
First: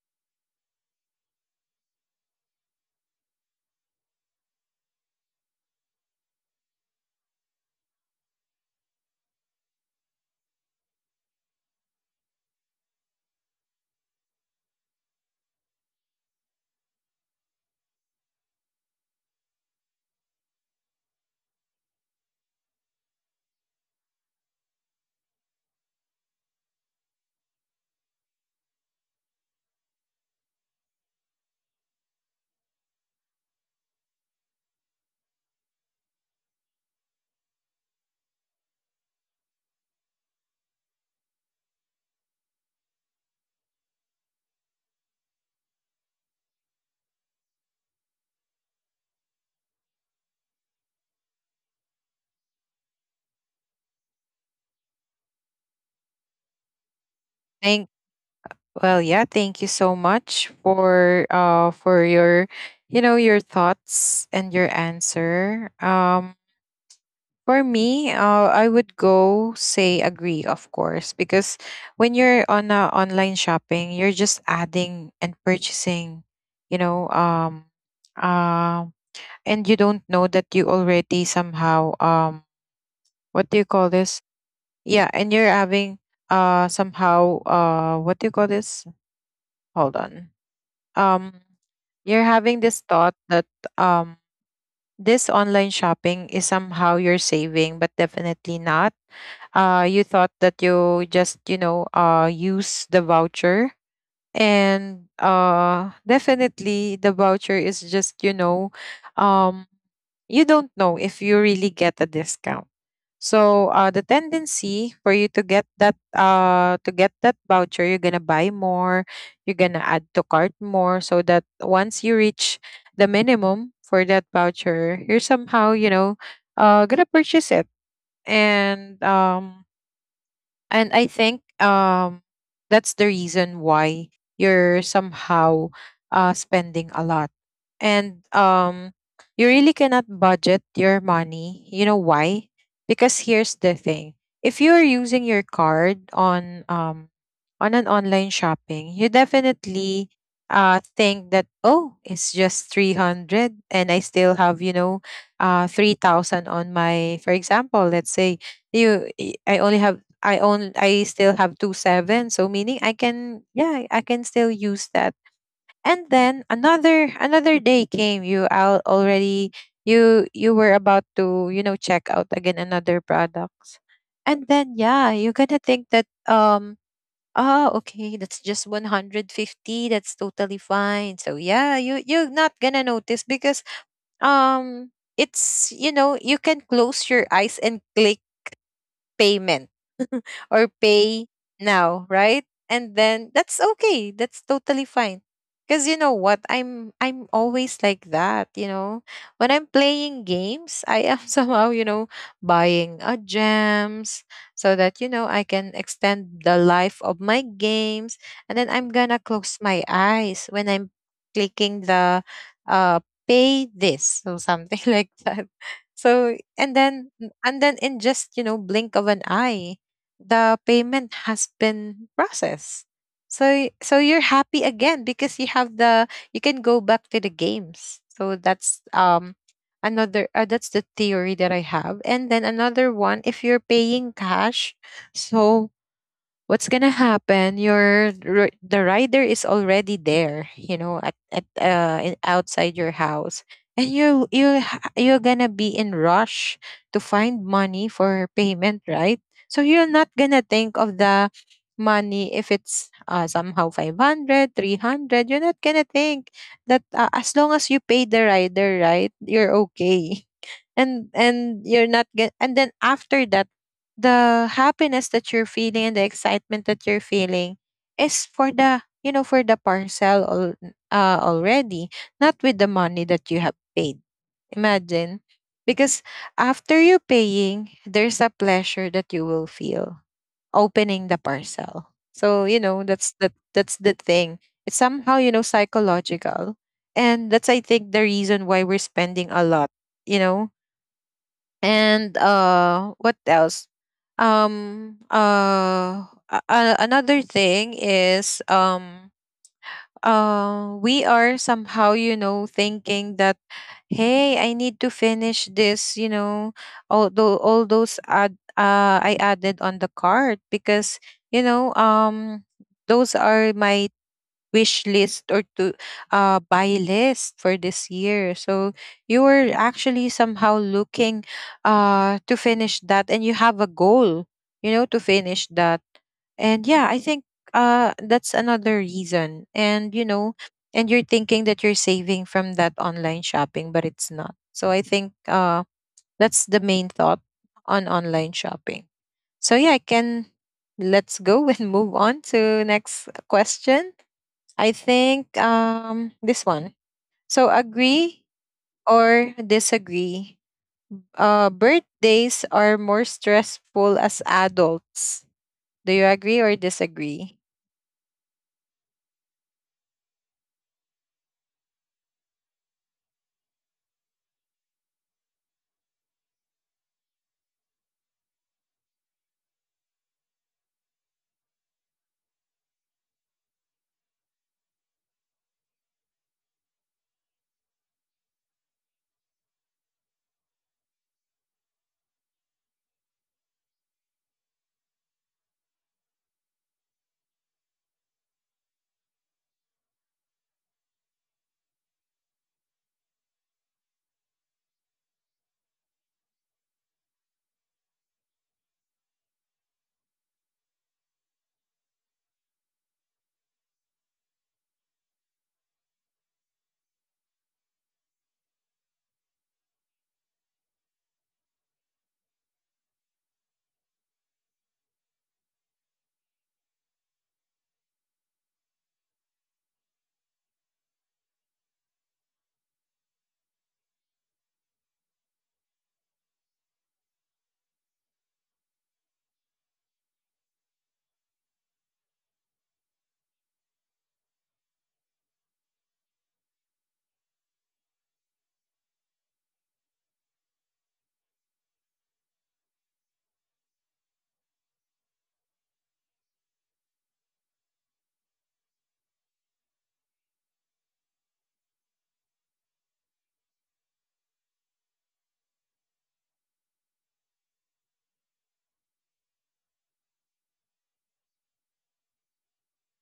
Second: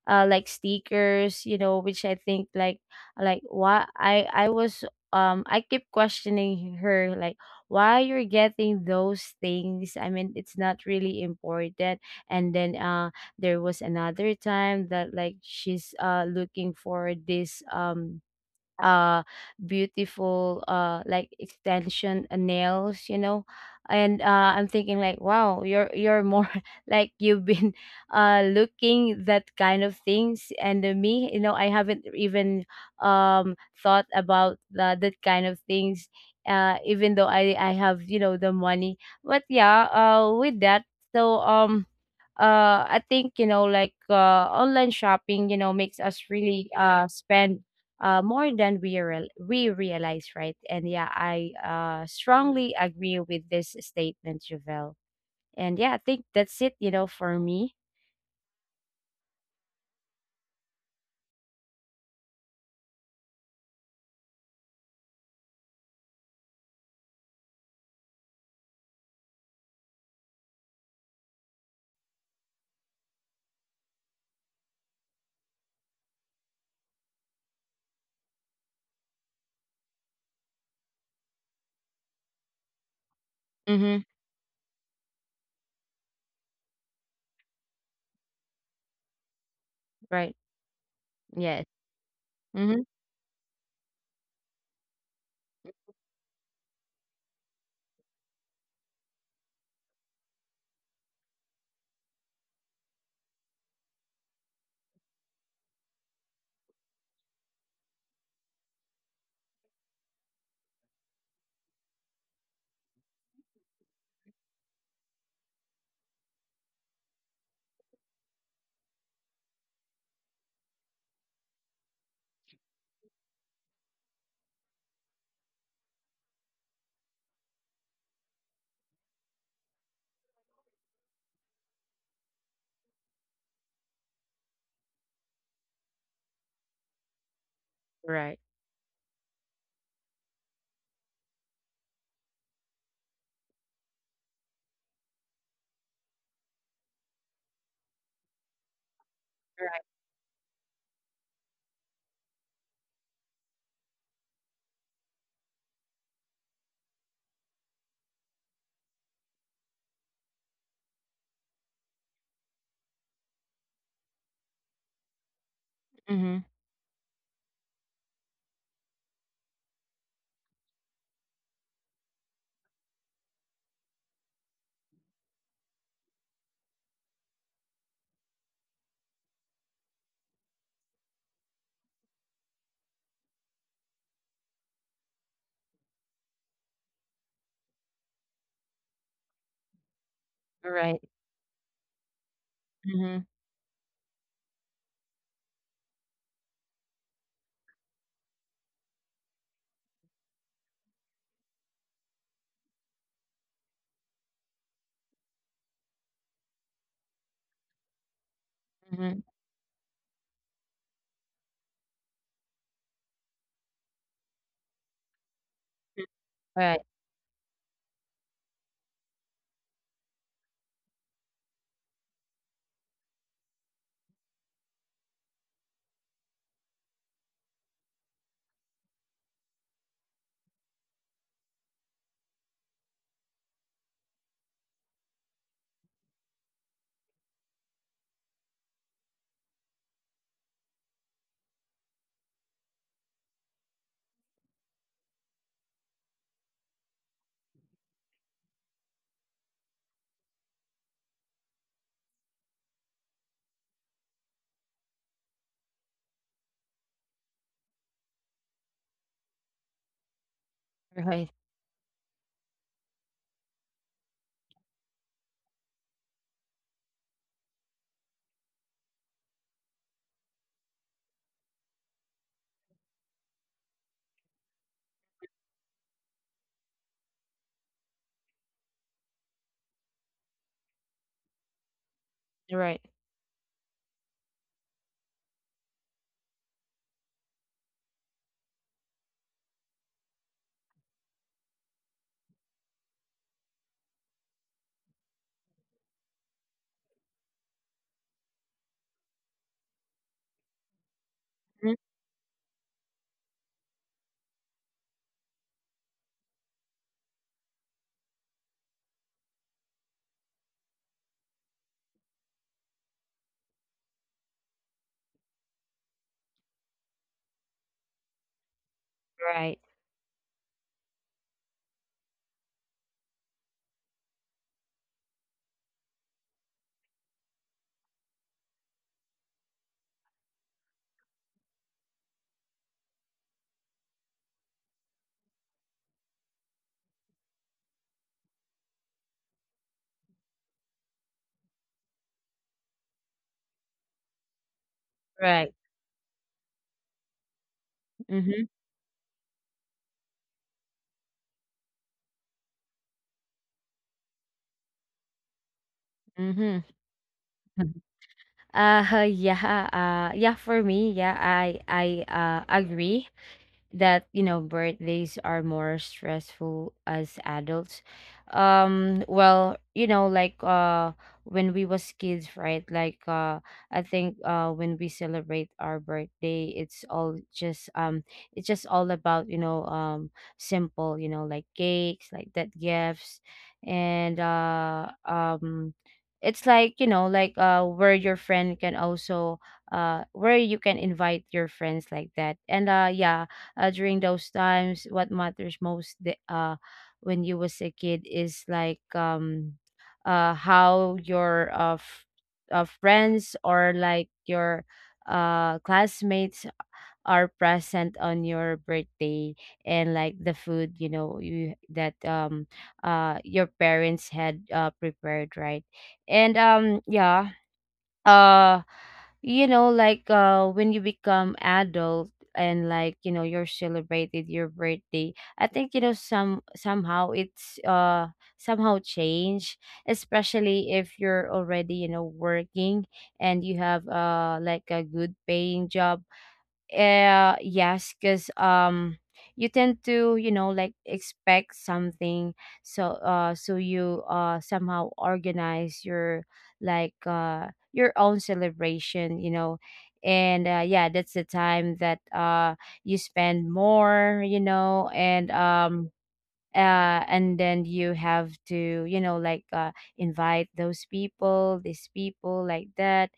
uh like stickers, you know, which I think like like why i i was um I keep questioning her like, why you're getting those things? I mean, it's not really important. And then uh there was another time that like she's uh looking for this um uh beautiful uh like extension uh, nails, you know. And uh I'm thinking like, wow, you're you're more (laughs) like you've been (laughs) uh looking that kind of things. And uh, me, you know, I haven't even um thought about the, that kind of things, uh even though i i have, you know, the money. But yeah, uh with that. So um uh I think, you know, like uh online shopping, you know, makes us really uh spend uh more than we real we realize, right? And yeah, I uh strongly agree with this statement, Javel. And yeah, I think that's it, you know, for
Thank
me.
Well, yeah, thank you so much for uh for your, you know your thoughts and your answer. Um For me, uh, I would go say agree, of course, because when you're on uh, online shopping, you're just adding and purchasing, you know, um, uh, and you don't know that you already somehow, um, what do you call
Mm-hmm.
this? Yeah, and you're having uh somehow uh what do you call this? Hold on.
Right.
Um,
Yes.
you're having this
Mm-hmm.
thought that um this online shopping is somehow you're saving, but definitely not. Uh, you thought that you just, you know uh, use the voucher, and uh, definitely the voucher is just, you know um, you don't know if you really get a discount. So uh, the tendency for you to get that uh, to get that voucher, you're gonna buy more, you're gonna add to cart more, so that once you reach the minimum for that voucher, you're somehow, you know uh, gonna purchase it. And um, and I think um that's the reason why you're somehow uh spending a lot. And
Right.
um you really cannot budget your money. You know why? Because here's the thing. If you're using your card on um on an online shopping, you
Right.
definitely uh think that, oh, it's just three hundred and I still have, you know, uh three thousand on my, for example, let's say you I I only have, I own I still have two seven. So meaning I can, yeah, I can still use that. And then
Mm-hmm.
another another day came. You out already you you were about to, you know, check out again another products. And then yeah, you're gonna think that, um oh okay, that's just one hundred fifty, that's totally fine. So yeah, you you're not gonna notice because um it's, you know, you can close your eyes and click payment or pay
Right.
now, right? And then
Mm-hmm.
that's okay. That's totally fine. Cuz you know what? I'm I'm always like that, you know. When I'm playing games, I am (laughs) somehow, you know, buying a gems so that you know I can extend the life of my games, and then I'm going to
Mm-hmm.
close my eyes when I'm clicking the uh pay this or something (laughs) like that. so and
Right.
then and then in just, you know, blink of an eye, the payment has been processed. So y- so you're happy again because you have the, you can go back to the games. So that's um another uh, that's the theory that I have. And then another one, if you're paying cash, so what's gonna happen, your ri- the rider is already there, you know, at, at uh in- outside your house, and you you ha- you're gonna be in rush to find money for payment, right? So you're not gonna think of the money if it's uh, somehow five hundred, three hundred. You're not gonna think that uh, as long as you pay the rider, right, you're okay. (laughs) and
Right.
and you're not gonna, and then after that, the happiness that you're feeling and the excitement that you're feeling is for the, you know, for the parcel al- uh, already, not with the money that you have paid. Imagine, because after you paying, there's a pleasure that you will feel opening the parcel. So you know,
Right.
that's the, that's the thing. It's somehow, you know, psychological, and that's, I think, the reason why we're spending a lot, you know. And uh what else? Um uh a- a- another thing is, um uh we are
Mhm.
somehow, you know, thinking that, hey, I need to finish this, you know, all, tho- all those ad, uh, I added on the card because, you know, um those are my wish list or to uh, buy list for this year. So you were
Right.
actually somehow looking uh, to finish that, and you have a goal, you know, to finish that. And yeah, I think uh, that's another reason. And, you know, and you're thinking that you're saving from that online shopping, but it's not. So I think uh, that's the main thought on online shopping. So yeah, I can, let's go (laughs) and move on to next question. I think
Right.
um this one. So, agree
Mm-hmm.
or disagree? Uh birthdays are more stressful as adults. Do you agree or
Mm-hmm.
disagree?
(laughs) Uh, (laughs) yeah, uh, yeah, for me, yeah, I I uh, agree that, you know, birthdays are more stressful as adults. Um well, you know, like uh when we was kids, right? Like uh I think uh when we celebrate our birthday, it's all just um it's just all about, you know, um simple, you know, like cakes, like that, gifts. And uh um it's like, you know, like uh where your friend can also uh where you can invite your friends, like that. And uh yeah, uh, during those times, what matters most, the, uh when you was a kid, is like um uh how your uh, f- uh friends or like your uh classmates are present on your birthday, and like the food, you know, you that um uh your parents had uh prepared, right? And um yeah, uh you know, like uh when you become adult, and like, you know, you're celebrated your birthday, I think, you know, some somehow it's uh somehow change, especially if you're already, you know, working and you have uh like a good paying job. Uh yes, because um you tend to, you know, like expect something. So uh so you uh somehow organize your like uh your own celebration, you know. And uh, yeah, that's the time that uh you spend more, you know. And um uh, and then you have to, you know, like, uh, invite those people, these people, like that.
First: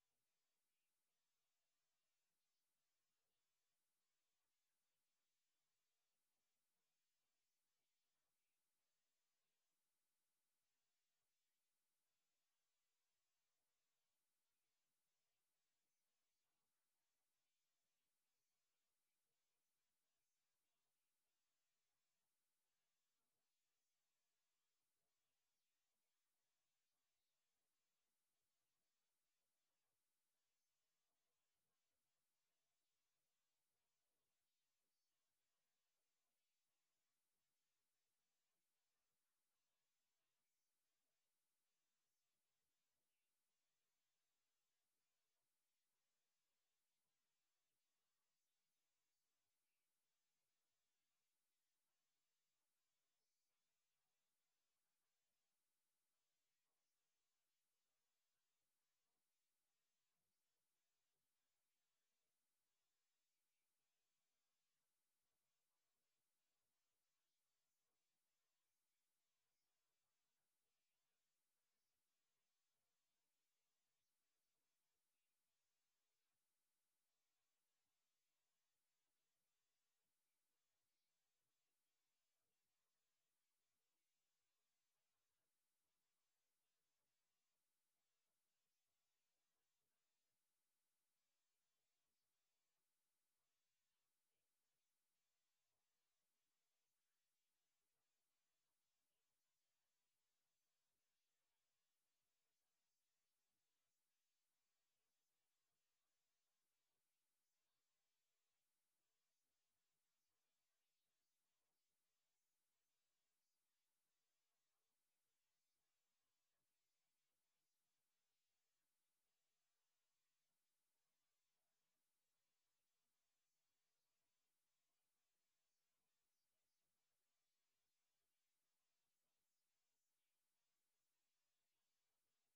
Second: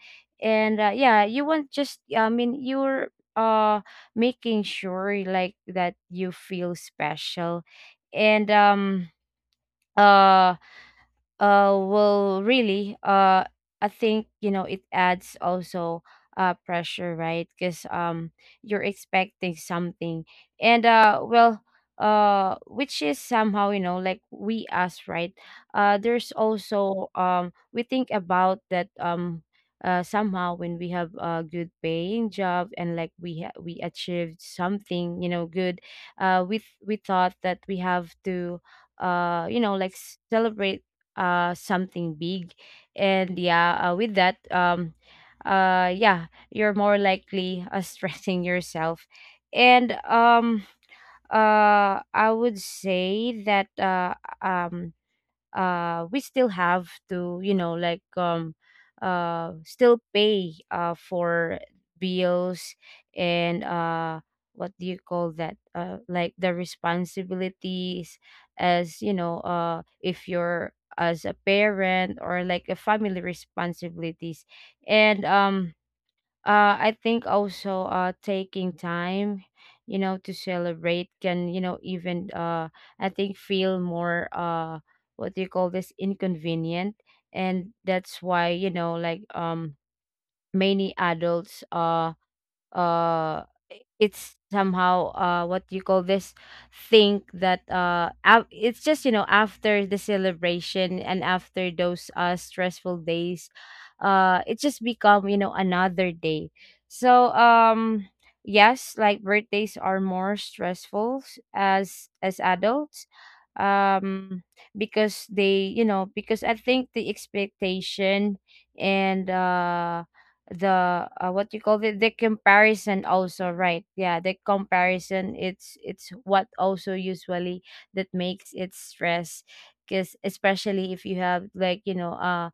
And uh, yeah, you want just I mean you're uh making sure like that you feel special. And um uh uh, well, really, uh, I think, you know, it adds also uh pressure, right? Because um you're expecting something. And uh, well, uh, which is somehow, you know, like we us, right? Uh, there's also um we think about that. Um. Uh, somehow when we have a good paying job and like we ha- we achieved something, you know, good. Uh we th- we thought that we have to uh you know, like celebrate uh something big. And yeah, uh, with that, um uh yeah, you're more likely uh, (laughs) stressing yourself. And um uh I would say that uh um uh we still have to, you know, like um uh still pay uh for bills. And uh what do you call that? Uh like the responsibilities as, you know, uh if you're as a parent or like a family responsibilities. And um uh, I think also, uh, taking time, you know, to celebrate can, you know, even, uh, I think, feel more uh, what do you call this, inconvenient. And that's why, you know, like um many adults uh uh i- it's somehow uh what do you call this, think that uh af- it's just, you know, after the celebration and after those uh stressful days, uh it just become, you know, another day. So um yes, like birthdays are more stressful s- as as adults. um because they, you know, because I think the expectation, and uh the uh, what you call, the the comparison also, right? Yeah, the comparison, it's it's what also usually that makes it stress, because especially if you have like, you know, uh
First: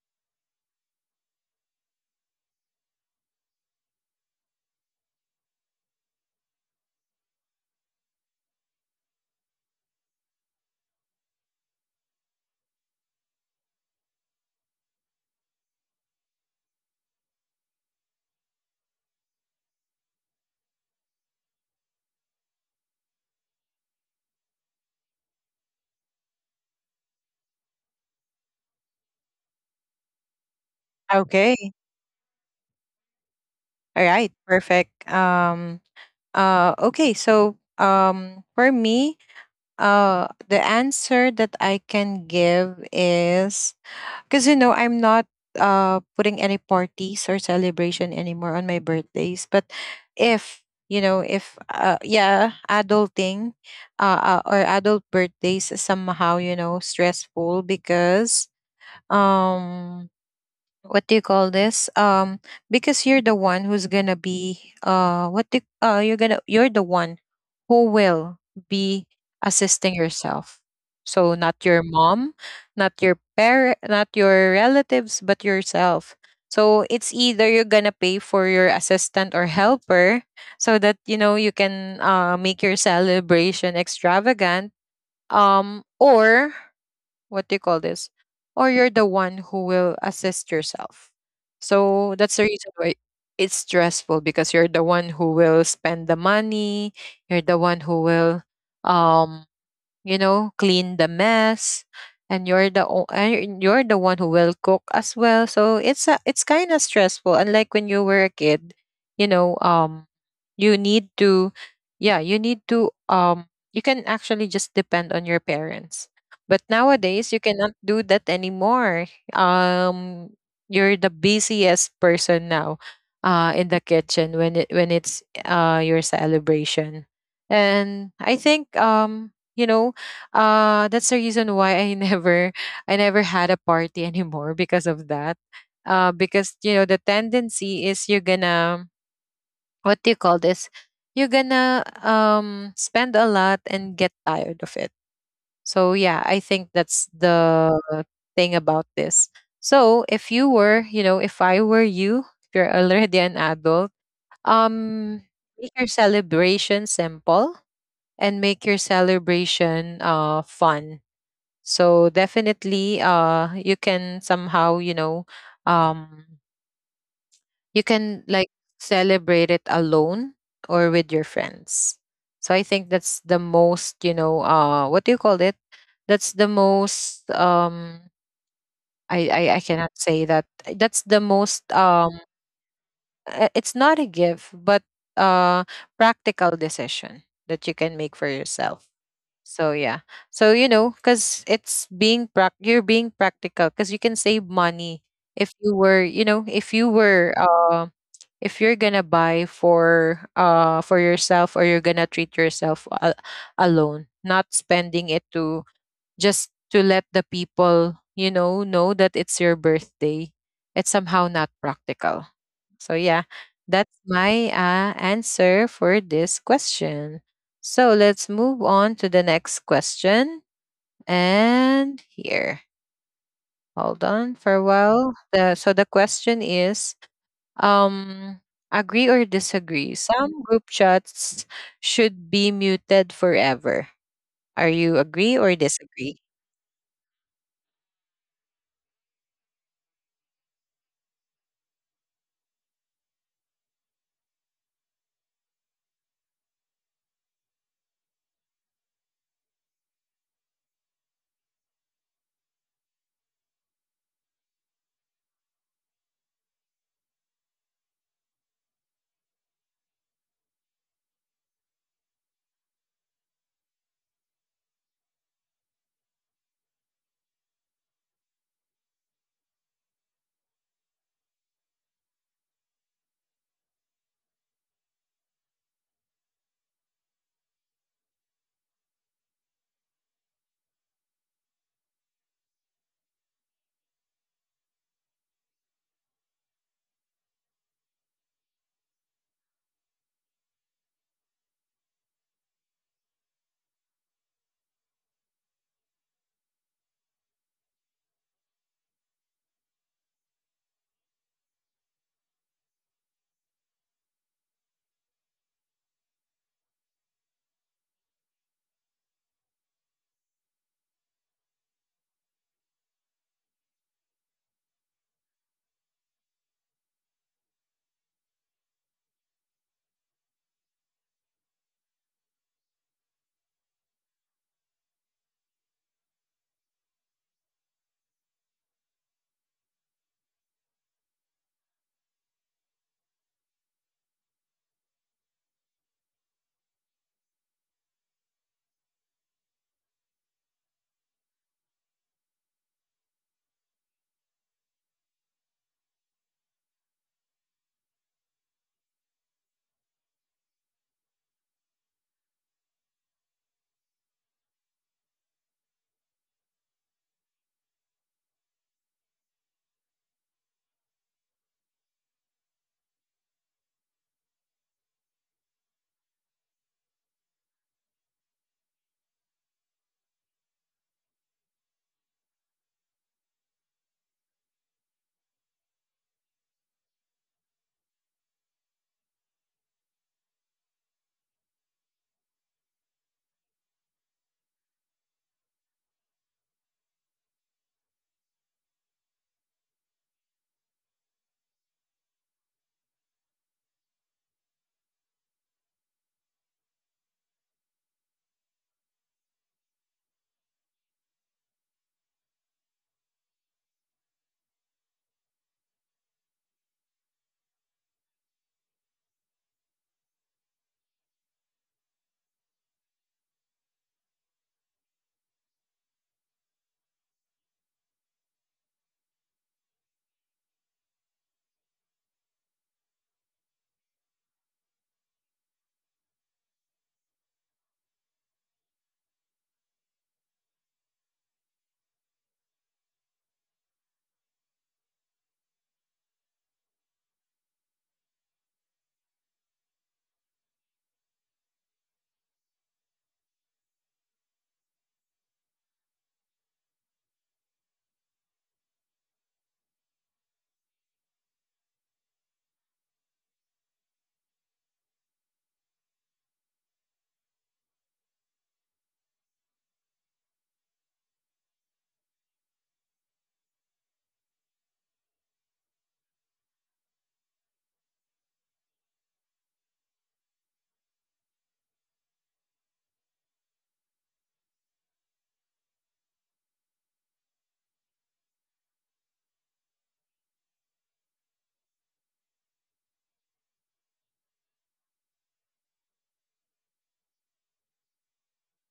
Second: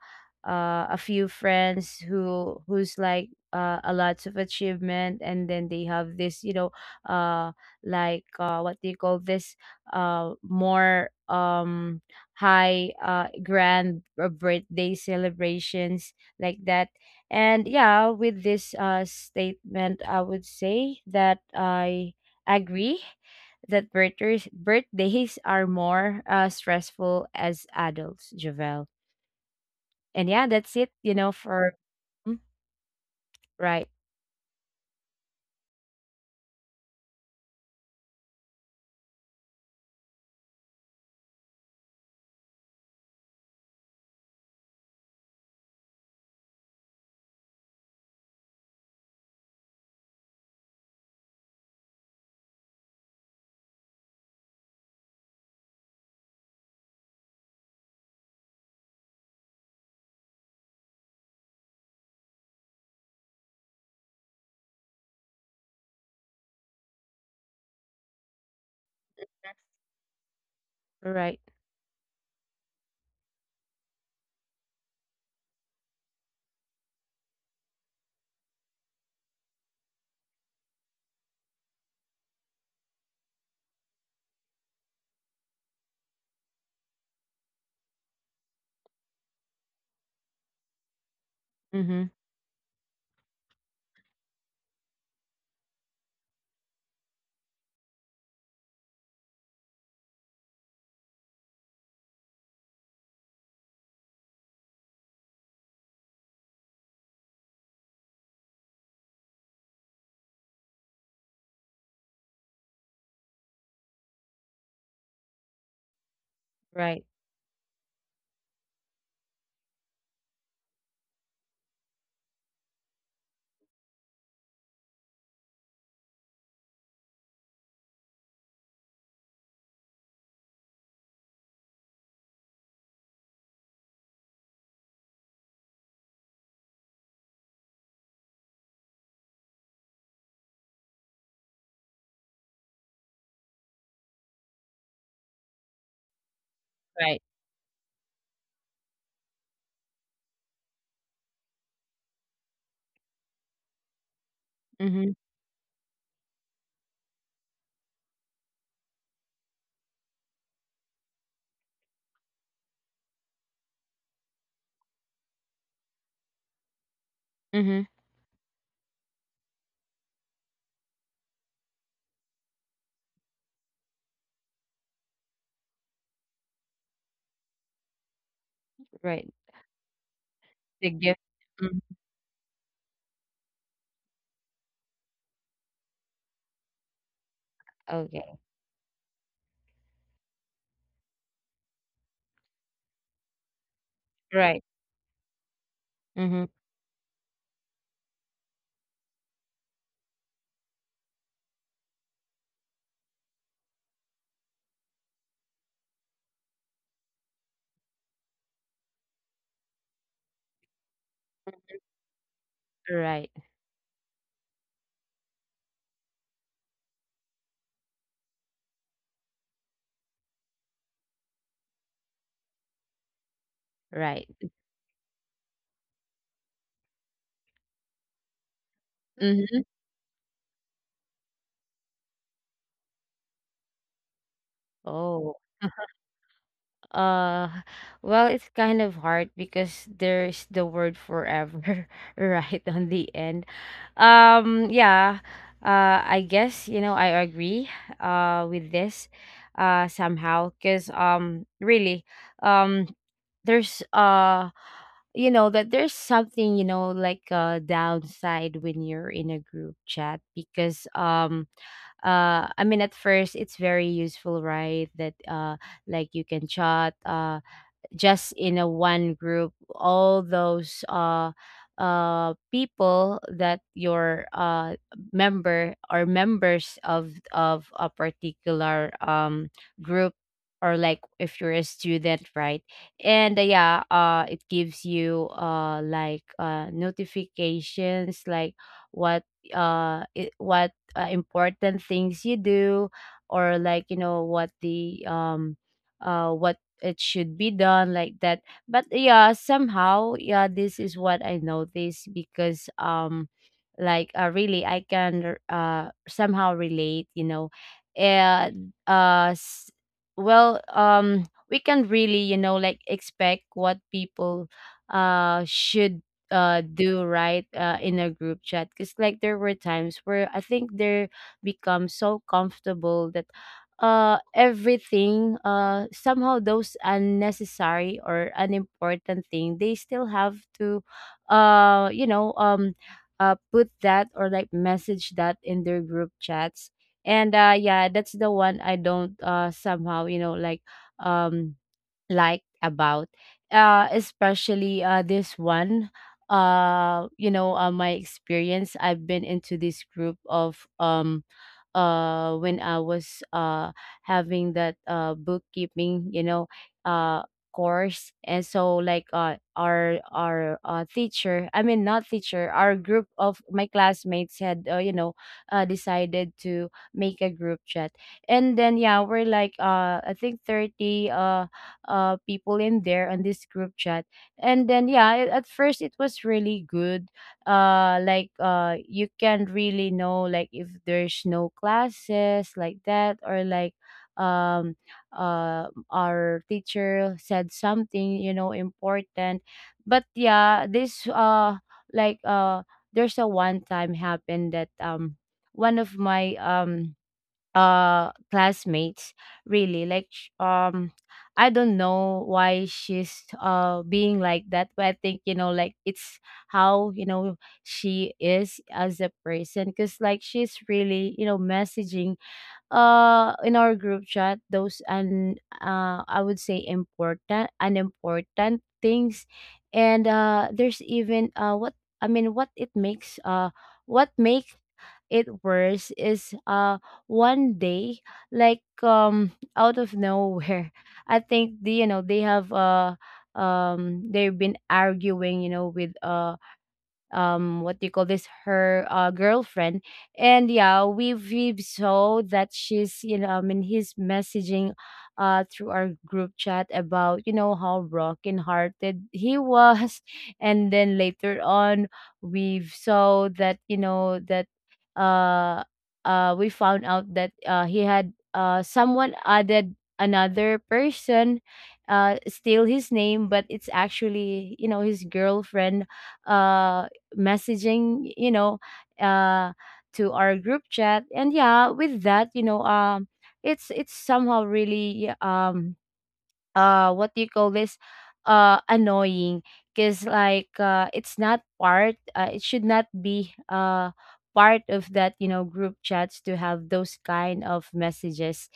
uh, a few friends who who's like, uh, a lots of achievement, and then they have this, you know, uh like uh what do you call this, uh more um high uh grand uh, birthday celebrations like that. And yeah, with this uh, statement, I would say that I agree that birthdays, birthdays are more uh, stressful as adults, Javel. And yeah, that's it, you know,
Okay.
for Mm, right,
All right. Perfect. Um uh okay, so um for me, uh the answer that I can give is, because, you know, I'm not uh, putting any parties or celebration anymore on my birthdays. But if, you know, if, uh, yeah, adulting, uh, uh, or adult birthdays is somehow, you know, stressful because, um, what do you call this? Um because you're the one who's gonna be, uh what do, uh you're gonna, you're the one who will be assisting yourself, so
right,
not your mom, not your parent, not your relatives, but yourself. So it's either you're gonna pay for your assistant or helper, so that you know you can uh make your celebration extravagant, um or what do you call this? Or you're the one who will assist yourself.
mm-hmm,
So that's the reason why it's stressful, because you're the one who will spend the money, you're the one who will um you know, clean the mess, and you're the o- and you're the one who will cook as well. So it's a, it's kind of stressful. Unlike when you were a kid, you know, um, you need to, yeah, you need to, um, you can actually just depend on your parents. But
right,
nowadays, you cannot do that anymore. Um, you're the busiest person now, uh, in the kitchen when it when it's uh your celebration, and I think um you know uh that's the reason why I (laughs) never, I never had a party anymore because of that, uh because you know the tendency is you're gonna, what do you call this, you're gonna um spend a lot and get tired of it. So yeah, I think that's
right,
the thing about this. So if you were, you know, if I were you, if you're already an adult,
mm-hmm,
um make your celebration simple, and make your celebration uh fun. So definitely, uh, you can somehow, you know, um,
mm-hmm,
you can like celebrate it alone or with your friends. So I think that's the most, you know, uh, what do you call it? That's the most. Um,
right.
I I, I cannot say that.
The
That's
gift.
the most.
Mm.
Um, uh, it's not a gift, but uh practical decision that you can make
Okay,
for yourself. So yeah. So you know, cuz it's being prac you're being practical cuz you can save
right,
money if you were, you
mm-hmm,
know, if you were uh if you're going to buy for uh for yourself, or you're going to treat yourself a- alone, not spending it to just to let the people, you know, know that it's your birthday. It's somehow not practical. So
right,
yeah, that's my uh, answer for this question. So let's move on to the next question. And here, hold
right.
on for a while. The, so the question is, um, agree or
Mm-hmm.
disagree? Some group chats should be muted forever. Are you
Oh.
agree or disagree?
Uh, well, it's kind of hard because there's the word forever (laughs) right on the end. Um, yeah. Uh, I guess, you know, I agree uh with this uh somehow, because um really, um there's uh you know that there's something, you know, like a downside when you're in a group chat. Because um uh I mean, at first it's very useful, right, that uh like you can chat, uh just in a one group, all those uh uh people that your uh member or members of of a particular um group, or like if you're a student, right? And uh, yeah, uh it gives you, uh like uh notifications, like what uh it, what uh, important things you do, or like, you know, what the um uh what it should be done, like that. But yeah, somehow, yeah, this is what I noticed, because um like, uh, really I can uh somehow relate, you know. And uh s- well, um we can really, you know, like expect what people uh should uh do, right, uh in a group chat. Because like there were times where I think they become so comfortable that uh everything, uh somehow, those unnecessary or unimportant thing, they still have to uh you know, um uh put that or like message that in their group chats. And uh yeah, that's the one I don't, uh somehow, you know, like, um like about, uh especially uh this one. Uh you know, uh, my experience, I've been into this group of, um uh when I was uh having that uh bookkeeping, you know, uh course. And so, like, uh our our uh, teacher, I mean not teacher, our group of my classmates had, uh, you know, uh, decided to make a group chat. And then yeah, we're like, uh I think thirty uh uh people in there on this group chat. And then yeah, it, at first it was really good. Uh like, uh you can really know, like if there's no classes like that, or like, um, uh, our teacher said something, you know, important. But yeah, this uh, like, uh, there's a one time happened that, um, one of my um uh classmates really like, sh- um I don't know why she's uh being like that, but I think, you know, like it's how, you know, she is as a person. Because like she's really, you know, messaging uh in our group chat those and uh I would say important, unimportant things. And uh there's even uh what I mean what it makes uh what makes it worse is, uh one day, like, um out of nowhere, (laughs) I think the, you know, they have uh um they've been arguing, you know, with uh um what do you call this, her uh girlfriend. And yeah, we we saw that she's, you know, I mean, he's messaging uh through our group chat about, you know, how broken hearted he was. (laughs) And then later on we saw that, you know, that uh uh we found out that uh he had uh someone added another person, uh steal his name, but it's actually, you know, his girlfriend uh messaging, you know, uh, to our group chat. And yeah, with that, you know, um, it's it's somehow really, um uh what do you call this, uh annoying, because like uh it's not part uh, it should not be uh part of that, you know, group chats, to have those kind of messages.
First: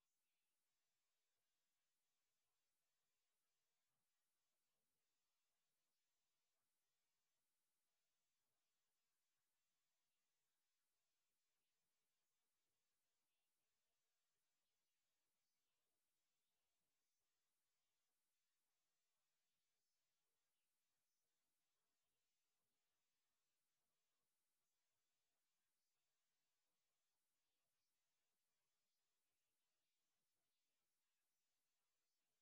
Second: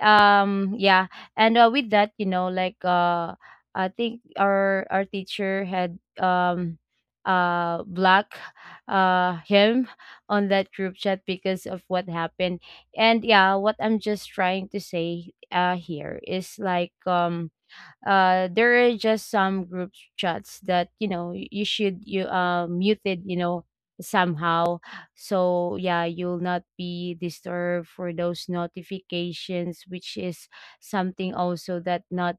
um Yeah. And uh, with that, you know, like uh I think our our teacher had, um uh block uh him on that group chat because of what happened. And yeah, what I'm just trying to say uh here is, like, um uh there are just some group chats that, you know, y- you should, you uh muted, you know, somehow, so yeah, you'll not be disturbed for those notifications, which is something also that not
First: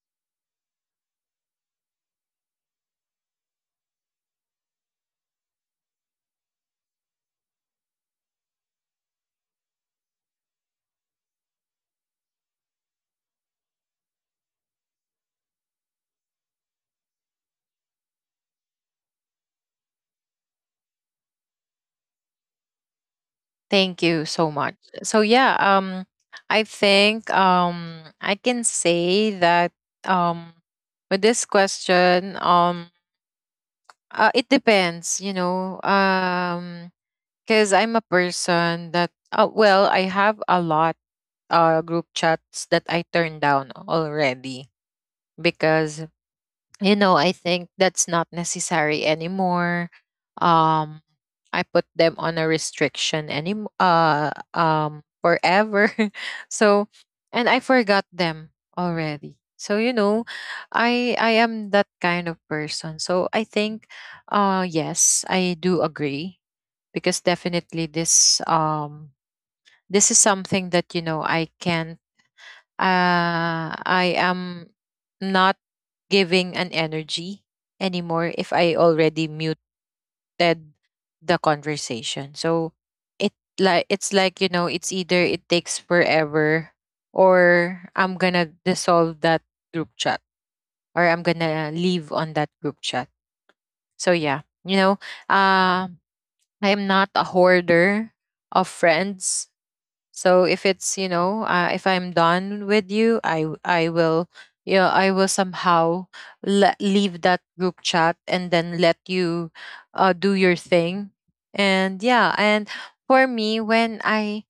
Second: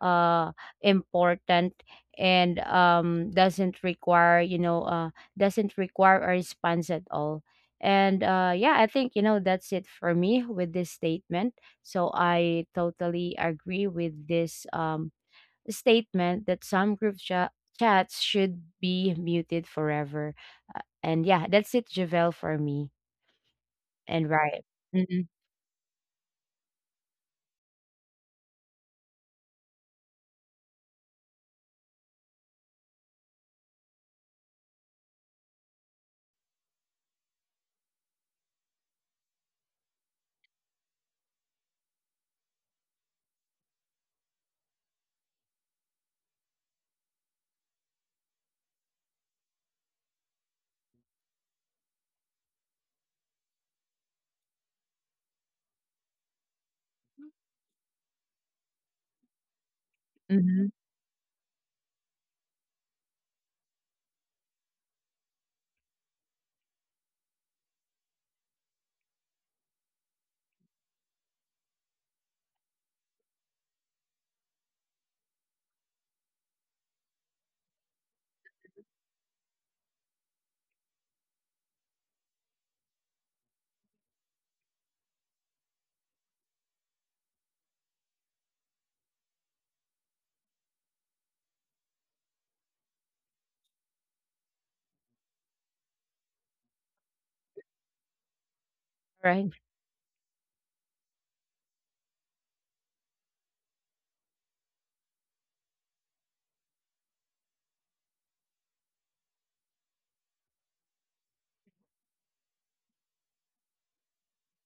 uh important, and um doesn't require you know uh doesn't require a response at all. And uh yeah, I think, you know, that's it for me with this statement. So I totally agree with this, um, statement, that some group cha- chats should be muted forever. Uh, and yeah, that's it, Javel, for me.
Thank you
And
so
right.
much. So
Mm-hmm.
yeah, um I think um I can say that um with this question, um uh, it depends, you know, um cuz I'm a person that uh, well, I have a lot uh group chats that I turned down already because, you know, I think that's not necessary anymore. Um, I put them on a restriction any uh um forever. (laughs) So, and I forgot them already. So you know,
Mm-hmm.
I I am that kind of person. So I think, uh, yes, I do agree, because definitely this um this is something that you know I can't, uh, I am not giving an energy anymore if I already muted the conversation. So it like it's like you know it's either it takes forever or I'm gonna dissolve that group chat or I'm gonna leave on that group chat. So yeah, you know, uh, I am not a hoarder of
Right.
friends. So if it's you know uh, if I'm done with you, I w- I will, you know, I will somehow le- leave that group chat and then let you uh, do your thing. And yeah, and for me, when I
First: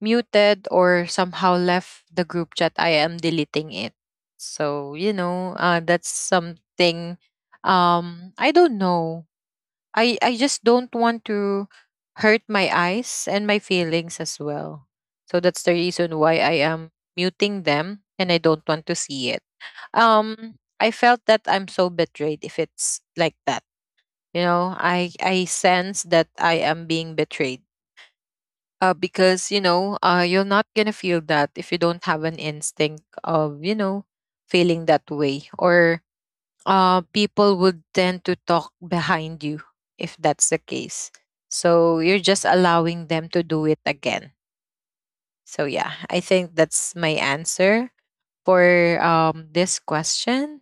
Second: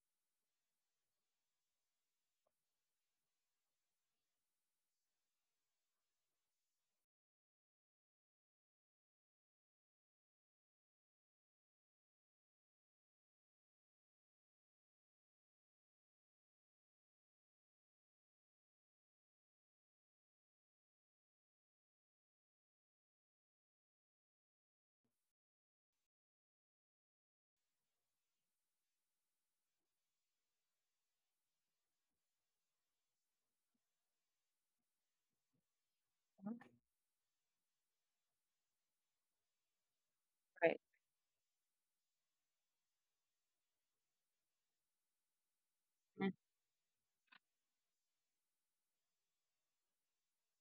muted or somehow left the group chat, I am deleting it. So you know uh, that's something, um I don't know, I I just don't want to hurt my eyes and my feelings as well. So that's the reason why I am muting them and I don't want to see it. Um I felt that I'm so betrayed if it's like that. You know, I I sense that I am being betrayed. Uh because, you know, uh you're not going to feel that if you don't have an instinct of, you know, feeling that way, or uh, people would tend to talk behind you if that's the
Right.
case. So you're just allowing them to do it again. So yeah, I think that's my answer for um, this question.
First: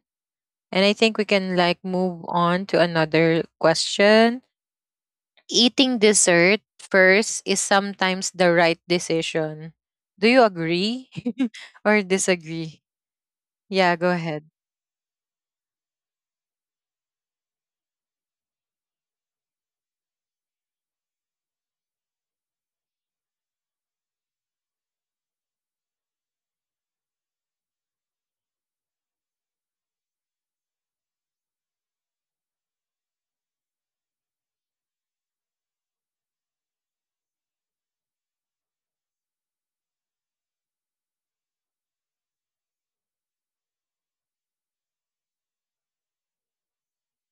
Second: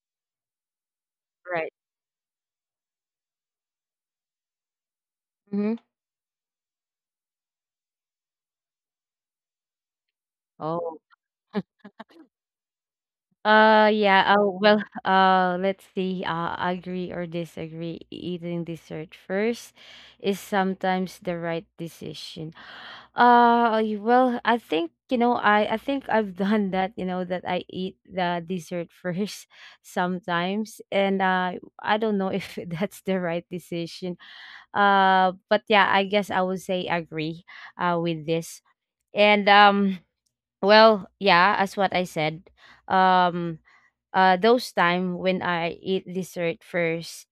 And I think we can
Right.
like move on to another question.
Mm-hmm.
Eating dessert first is sometimes the right decision. Do you
Oh.
agree (laughs) or disagree?
Uh,
Yeah, go
yeah.
ahead.
Uh, well, (laughs) uh, let's see. Uh, agree or disagree. Eating dessert first is sometimes the right decision. (gasps) Uh, y- well, I think, you know, I I think I've (laughs) done that. You know that I eat the dessert first (laughs) sometimes, and uh, I don't know if (laughs) that's the right decision. Uh, but yeah, I guess I would say agree, Uh, with this. And um, well, yeah, as what I said, um uh, those time when I eat dessert first,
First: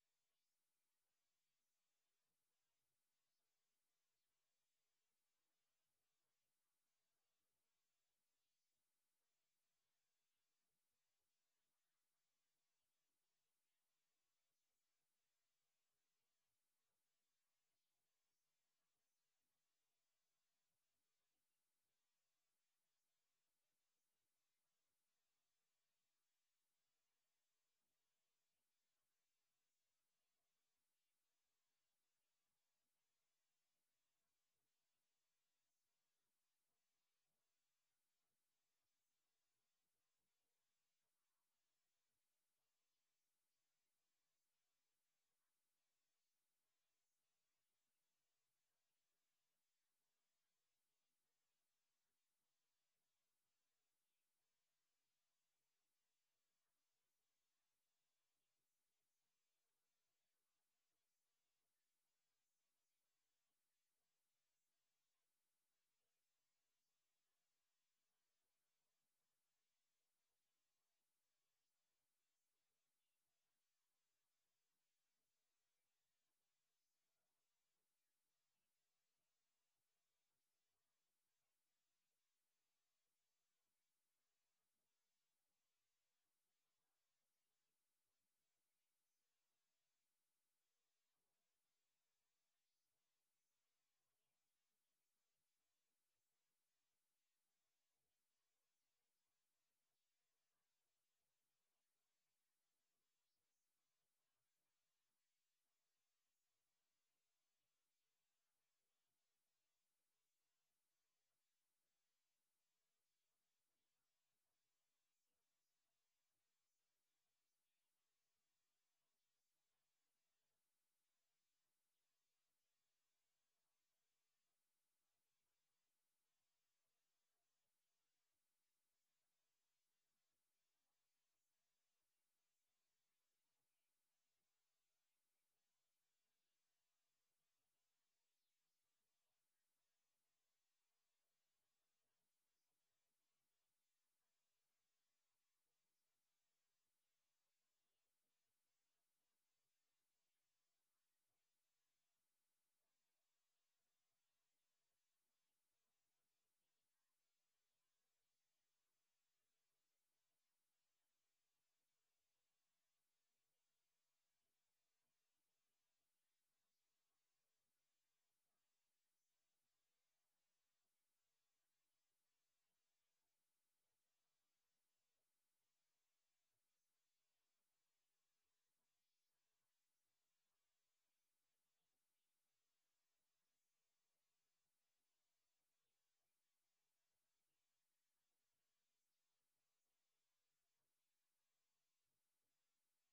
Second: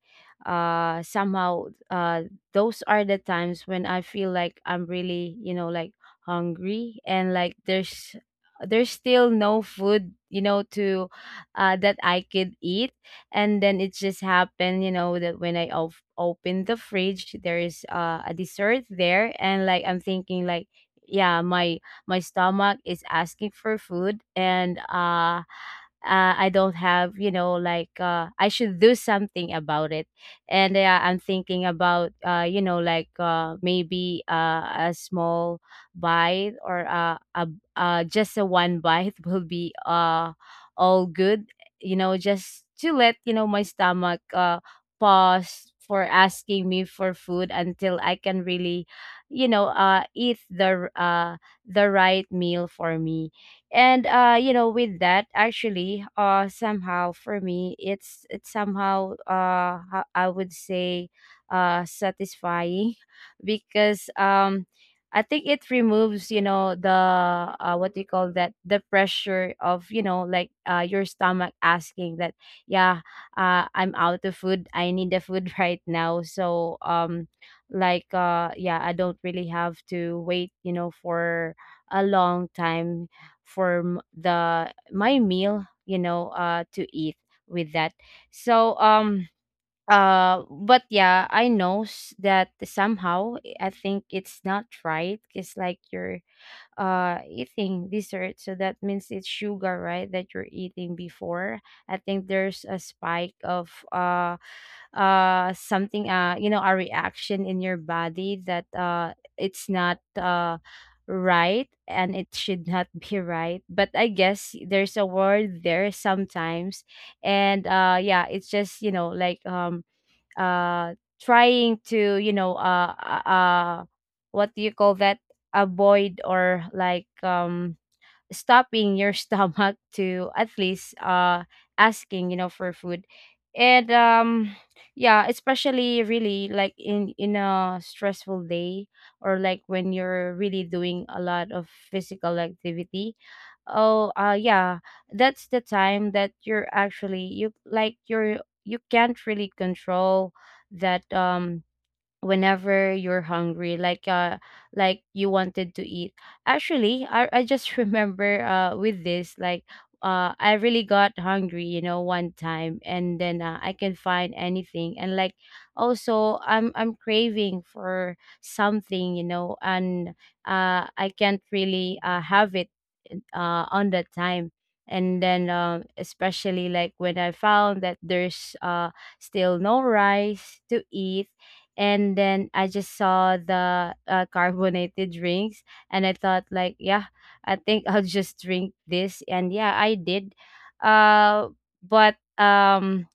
uh, somehow, uh, those are the times when I feel like I'm really, you know, like hungry, and like there's there's still no food, you know, to uh, that I could eat. And then it just happened, you know, that when I op- open the fridge, there is uh, a dessert there, and like I'm thinking like, yeah, my my stomach is asking for food. And uh uh, I don't have, you know, like, uh, I should do something about it. And uh, I'm thinking about, uh, you know, like, uh, maybe uh, a small bite, or uh, a, uh, just a one bite (laughs) will be, uh, all good, you know, just to let, you know, my stomach, uh, pause for asking me for food until I can really, you know, uh, eat the, r- uh, the right meal for me. And uh you know, with that actually, uh somehow for me, it's it's somehow, uh ho- I would say, uh satisfying. (laughs) Because um I think it removes, you know, the uh what do you call that, the pressure of, you know, like, uh your stomach asking that, yeah, uh I'm out of food, I need the food (laughs) right now. So um like, uh yeah, I don't really have to wait, you know, for a long time for m- the my meal, you know, uh to eat, with that. So um uh but yeah, i know s- that somehow, eh, I think it's not right. It's like you're uh eating dessert, so that means it's sugar, right, that you're eating before. I think there's a spike of, uh uh something, uh you know, a reaction in your body, that uh it's not uh right and it should not (laughs) be right. But I guess there's a word there sometimes. And uh yeah, it's just, you know, like, um uh trying to, you know, uh uh uh, what do you call that, avoid, or like, um stopping your (laughs) stomach to at least uh asking, you know, for food. And um yeah, especially really, like, in in a stressful day, or like when you're really doing a lot of physical activity. Oh, uh yeah, that's the time that you're actually, you like you're you can't really control that. Um whenever you're hungry, like, uh like you wanted to eat. Actually, i, I just (laughs) remember uh with this, like, uh I really got hungry, you know, one time, and then uh, I can find anything, and like, also, i'm i'm craving for something, you know, and uh I can't really uh have it uh on that time. And then um especially like when I found that there's uh still no rice to eat, and then I just saw the, uh, carbonated drinks, and I thought like, yeah, I think I'll just drink this, and yeah, I did. uh but um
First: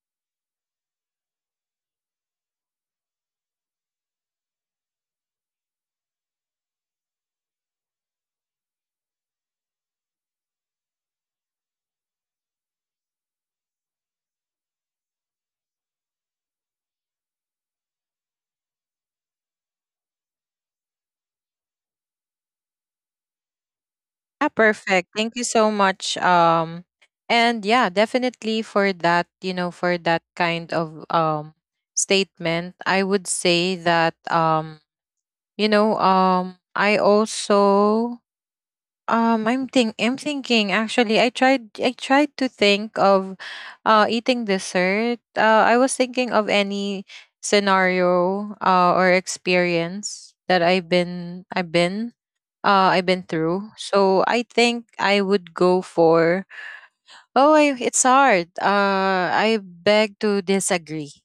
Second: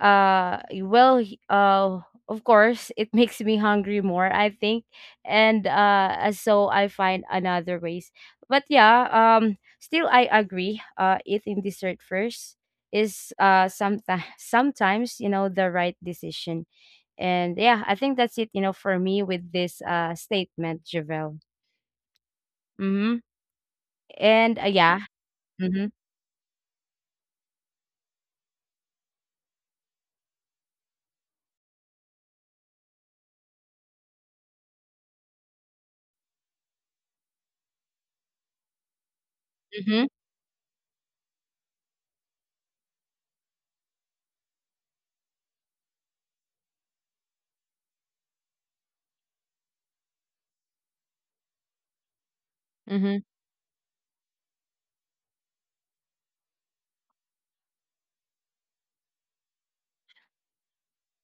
uh well he- uh of course it (laughs) makes me hungry more, I think. And uh uh, so I find another ways. But yeah, um still I agree, uh eating dessert first is, uh sometimes (laughs) sometimes, you know, the right decision. And yeah, I think that's it, you know, for me with this, uh statement, Javel. Mm-hmm.
Yeah,
And uh, yeah.
perfect. Thank you so
Mm-hmm.
much. Um, and yeah, definitely for that, you know, for that kind of um statement, I would say that um, you know, um, I also, um, I'm think
Mm-hmm.
I'm thinking actually. I tried I tried to think of uh eating dessert. Uh, I was thinking of any scenario uh or experience that I've been I've been uh, I've
Mm-hmm.
been through. So I think I would go for, oh, I, it's hard. Uh, I beg to disagree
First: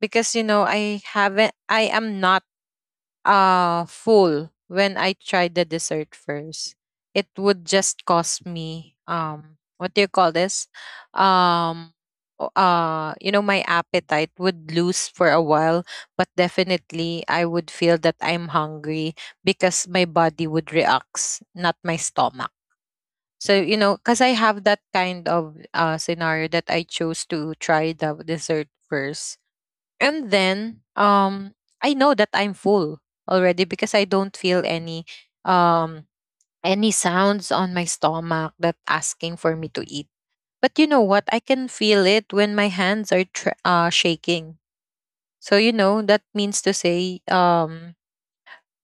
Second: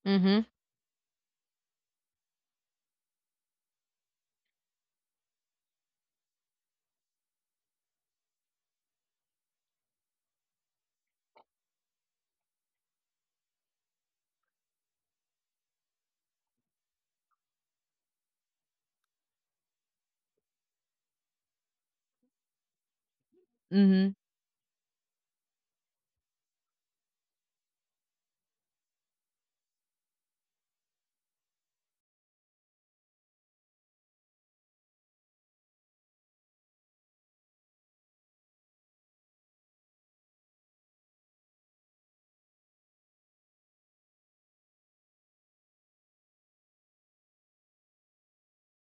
because you
Mm-hmm.
know I haven't. I am not uh full when I tried the dessert first. It would just cost me, um what do you call this? Um o- uh you know, my appetite would lose for a while, but definitely I would feel that I'm hungry because my body would react, not my stomach. So you know,
Mm-hmm.
because I have that kind of uh scenario that I chose to try the dessert first, and then um I know that I'm full already because I don't feel any um any sounds on my stomach that asking for me to eat. But you know what? I can feel it when my hands are tr- uh, shaking. So you know, that means to say, um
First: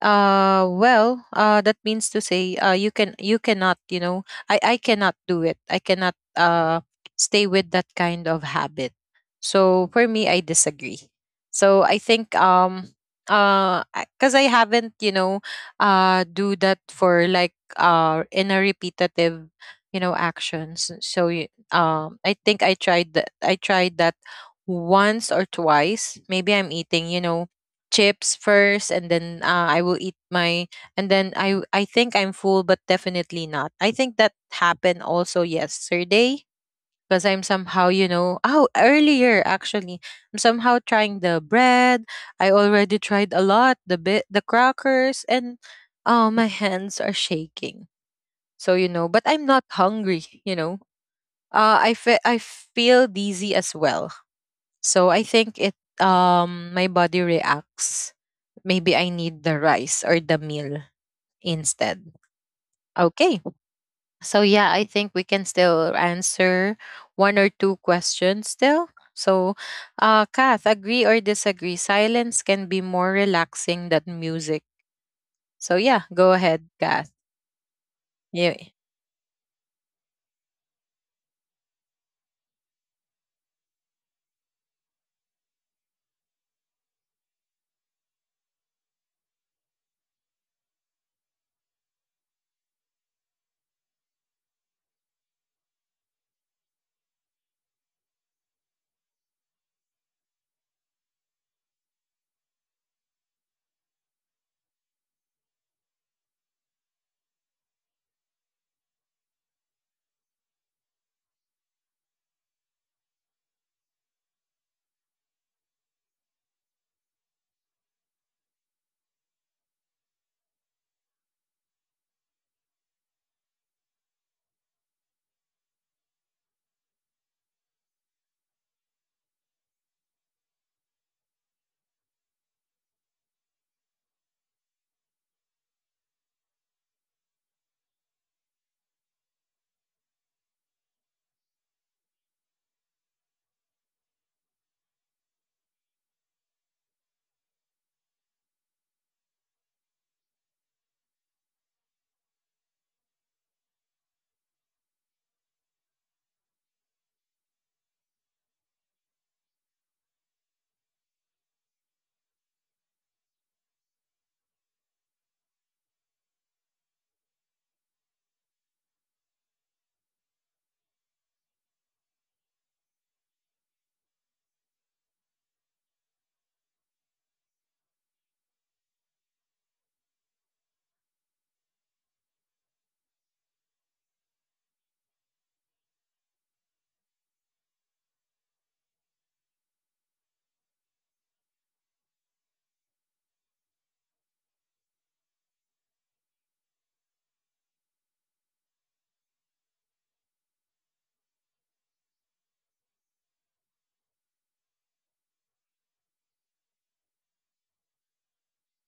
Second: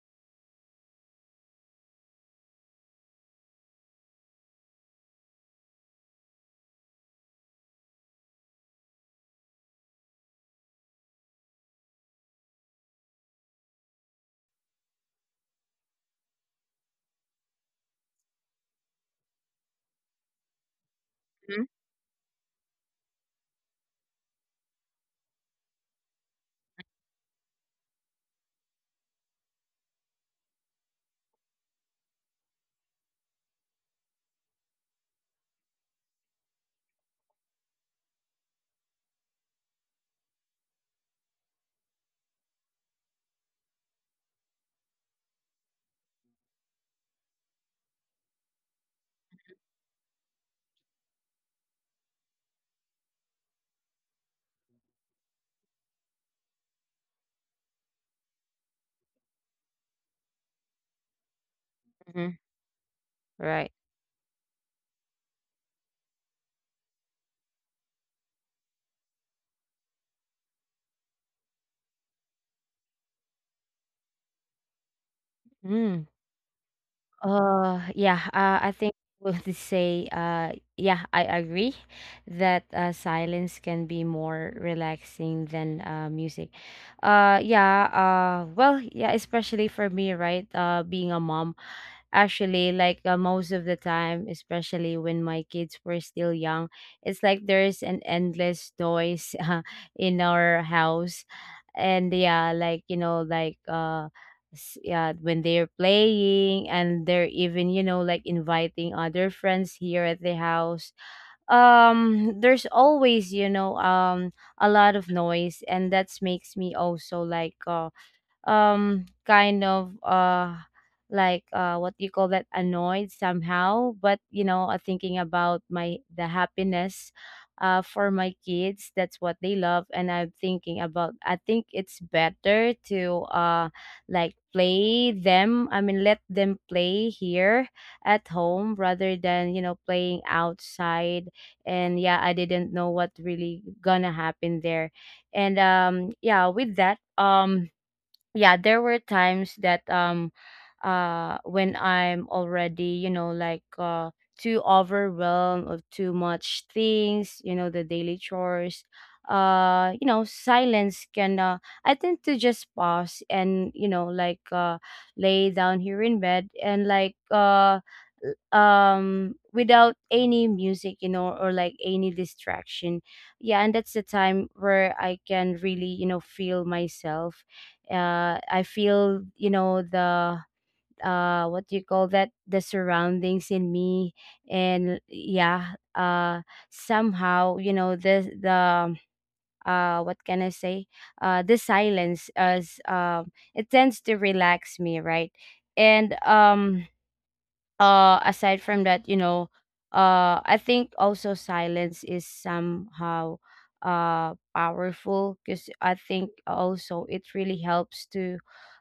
uh well uh that means to say, uh you can, you cannot, you know, i i cannot do it. I cannot uh stay with that kind of habit. So for me, I disagree. So I think, um uh because I haven't, you know, uh do that for like uh in a repetitive, you know, actions. so y-
Mm-hmm.
um I think i tried that I tried that once or twice. Maybe I'm eating, you know, chips first, and then uh, I will eat my, and then I I think I'm full, but definitely not. I think that happened also yesterday because I'm somehow, you know, oh, earlier actually. I'm somehow trying the bread. I already tried a lot, the bit the crackers and oh, my hands are shaking. So, you know, but I'm not hungry, you know. Uh, I fe- I feel dizzy as well, so I think it, um my body reacts. Maybe I need the rice or the meal instead.
Mm-hmm.
Okay.
Right.
So yeah, I think we can still answer one or two questions still. So uh Kath, agree or disagree? Silence can be more relaxing than music. So
Mm.
yeah, go ahead, Kath.
Uh, yeah,
Yeah.
uh, I think we would say, uh, yeah, I agree that, uh, silence can be more relaxing than, uh, music. Uh, yeah, uh, well, yeah, especially for me, right? Uh, being a mom. Actually, like, uh, most of the time, especially when my kids were still young, it's like there's an endless noise (laughs) uh, in our house. And yeah, like, you know, like, uh, s- yeah, when they're playing and they're even, you know, like, inviting other friends here at the house. Um, there's always, you know, um, a lot of noise, and that makes me also like, uh, um kind of uh like uh what do you call that, annoyed, somehow. But you know, uh, thinking about, my the happiness uh for my kids, that's what they love. And I'm thinking about, I think it's better to uh like, play them I mean let them play here at home, rather than, you know, playing outside. And yeah, I didn't know what really gonna happen there. And um yeah, with that, um yeah, there were times that, um uh when I'm already, you know, like, uh too overwhelmed of too much things, you know, the daily chores. Uh you know, silence can, uh I tend to just pause and, you know, like, uh lay down here in bed, and like, uh l- um without any music, you know, or like any distraction. Yeah, and that's the time where I can really, you know, feel myself. uh, I feel, you know, the uh what do you call that, the surroundings in me. And yeah, uh somehow, you know, the the uh what can I say, uh the silence, as, um it tends to relax me, right. And um uh aside from that, you know, uh I think also silence is somehow, uh powerful, because I think also it really helps to,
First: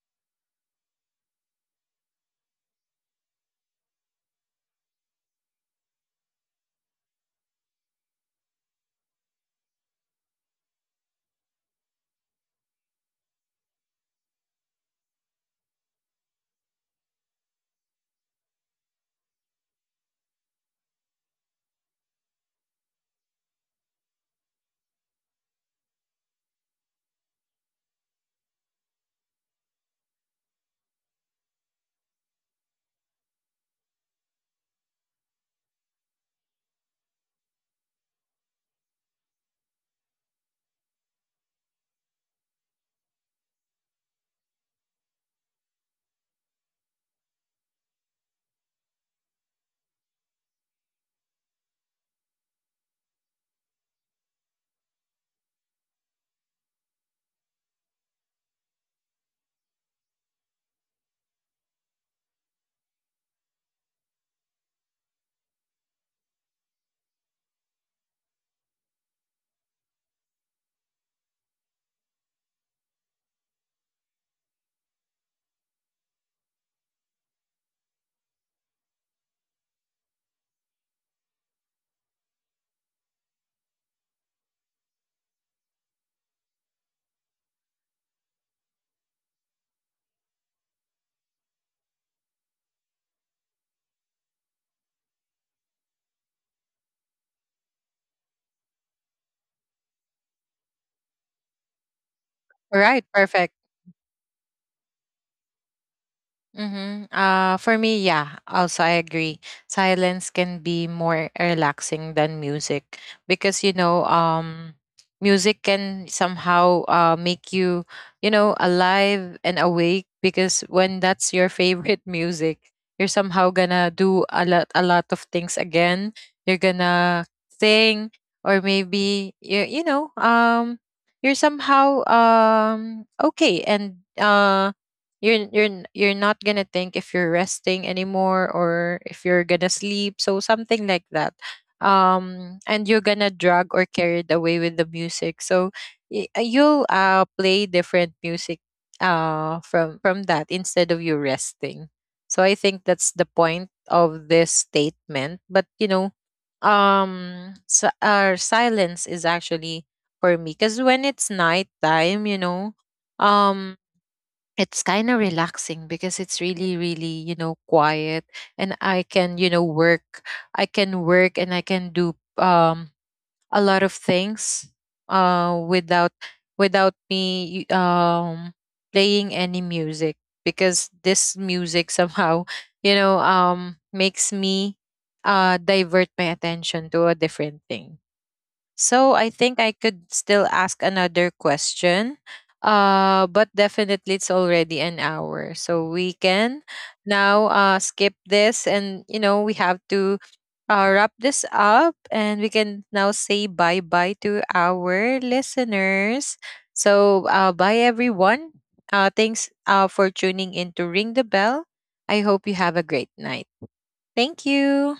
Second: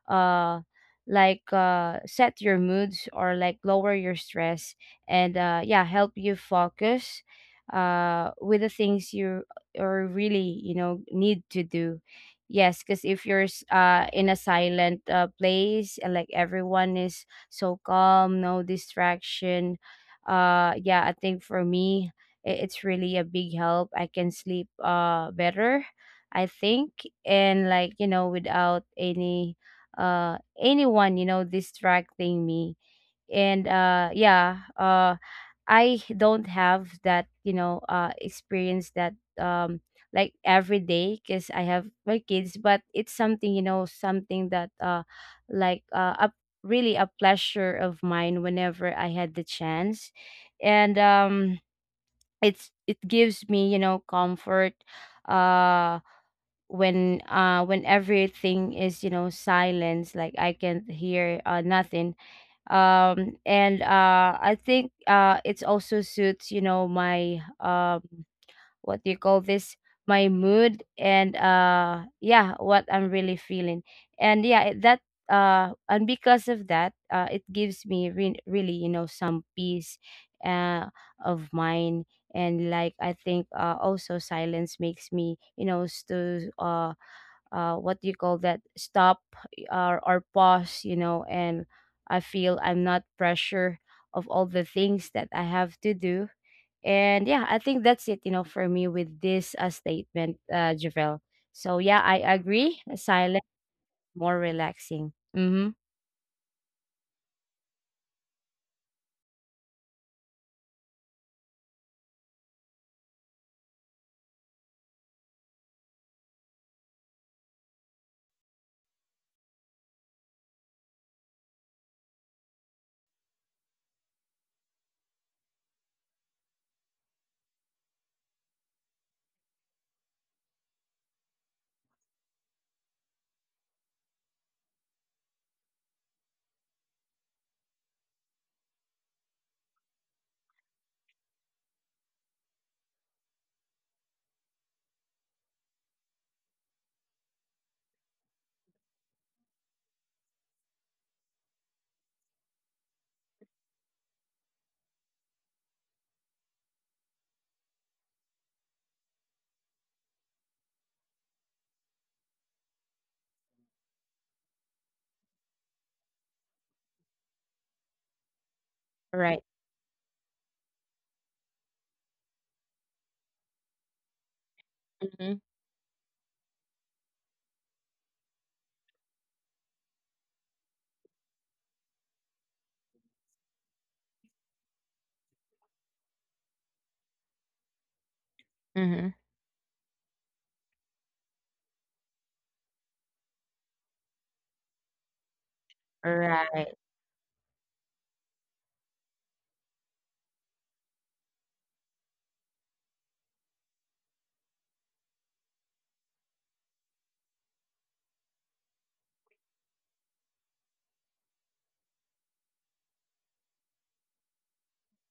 uh like, uh set your moods, or like lower your stress, and uh yeah, help you focus uh with the things you, or really, you know, need to do. Yes, because if you're s- uh in a silent uh place, and like everyone is so calm, no distraction. Uh, yeah, I think for me, i- it's really a big help. I can sleep uh better, I think, and like, you know, without any uh anyone, you know, distracting me. And uh yeah, uh I don't have that, you know, uh experience that, um like every day, because I have my kids. But it's something, you know, something that, uh like, uh a, really a pleasure of mine whenever I had the chance. And um it's it gives me, you know, comfort, uh when, uh when everything is, you know, silence, like I can hear uh nothing. Um and uh I think uh it's also suits, you know, my, um what do you call this, my mood, and uh yeah, what I'm really feeling. And yeah, it- that. Uh and because of that, uh it gives me, re- really, you know, some peace, uh of mind. And like, I think, uh also silence makes me, you know, s- to uh uh, what do you call that, stop, or, or pause, you know, and I feel I'm not pressure of all the things that I have to do. And yeah, I think that's it, you know, for me with this, uh, statement, uh Javel. So yeah, I
All
agree,
right,
silent
perfect.
more relaxing. Mm-hmm.
Mm-hmm. Uh, for me, yeah, also I agree. Silence can be more relaxing than music because, you know, um, music can somehow uh, make you, you know, alive and awake, because when that's your favorite (laughs) music, you're somehow gonna do a lot, a lot of things again. You're gonna sing, or maybe, you, you know, um, you're somehow, um, okay, and uh you're you're n- you're not gonna think if you're resting anymore or if you're gonna sleep, so something like that. Um and you're gonna drag or carried away with the music, so y- uh, you'll uh play different music uh from from that instead of you resting. So I think that's the point of this statement, but you know, um so our silence is actually, for me, because when it's nighttime, you know, um it's kind of relaxing because it's really, really, you know, quiet, and I can,
Right.
you know, work. I can work and I can do, um a lot of things
Mm-hmm.
uh without without me y- um playing any music, because this music (laughs) somehow, you know, um makes me uh divert my attention to a different thing.
Mm-hmm.
So I think I could still ask another question. Uh, but definitely it's already an hour, so we can
Right.
now uh, skip this, and you know we have to uh, wrap this up, and we can now say bye bye to our listeners. So uh, bye everyone. Uh, thanks uh, for tuning in to Ring the Bell. I hope you have a great night. Thank you.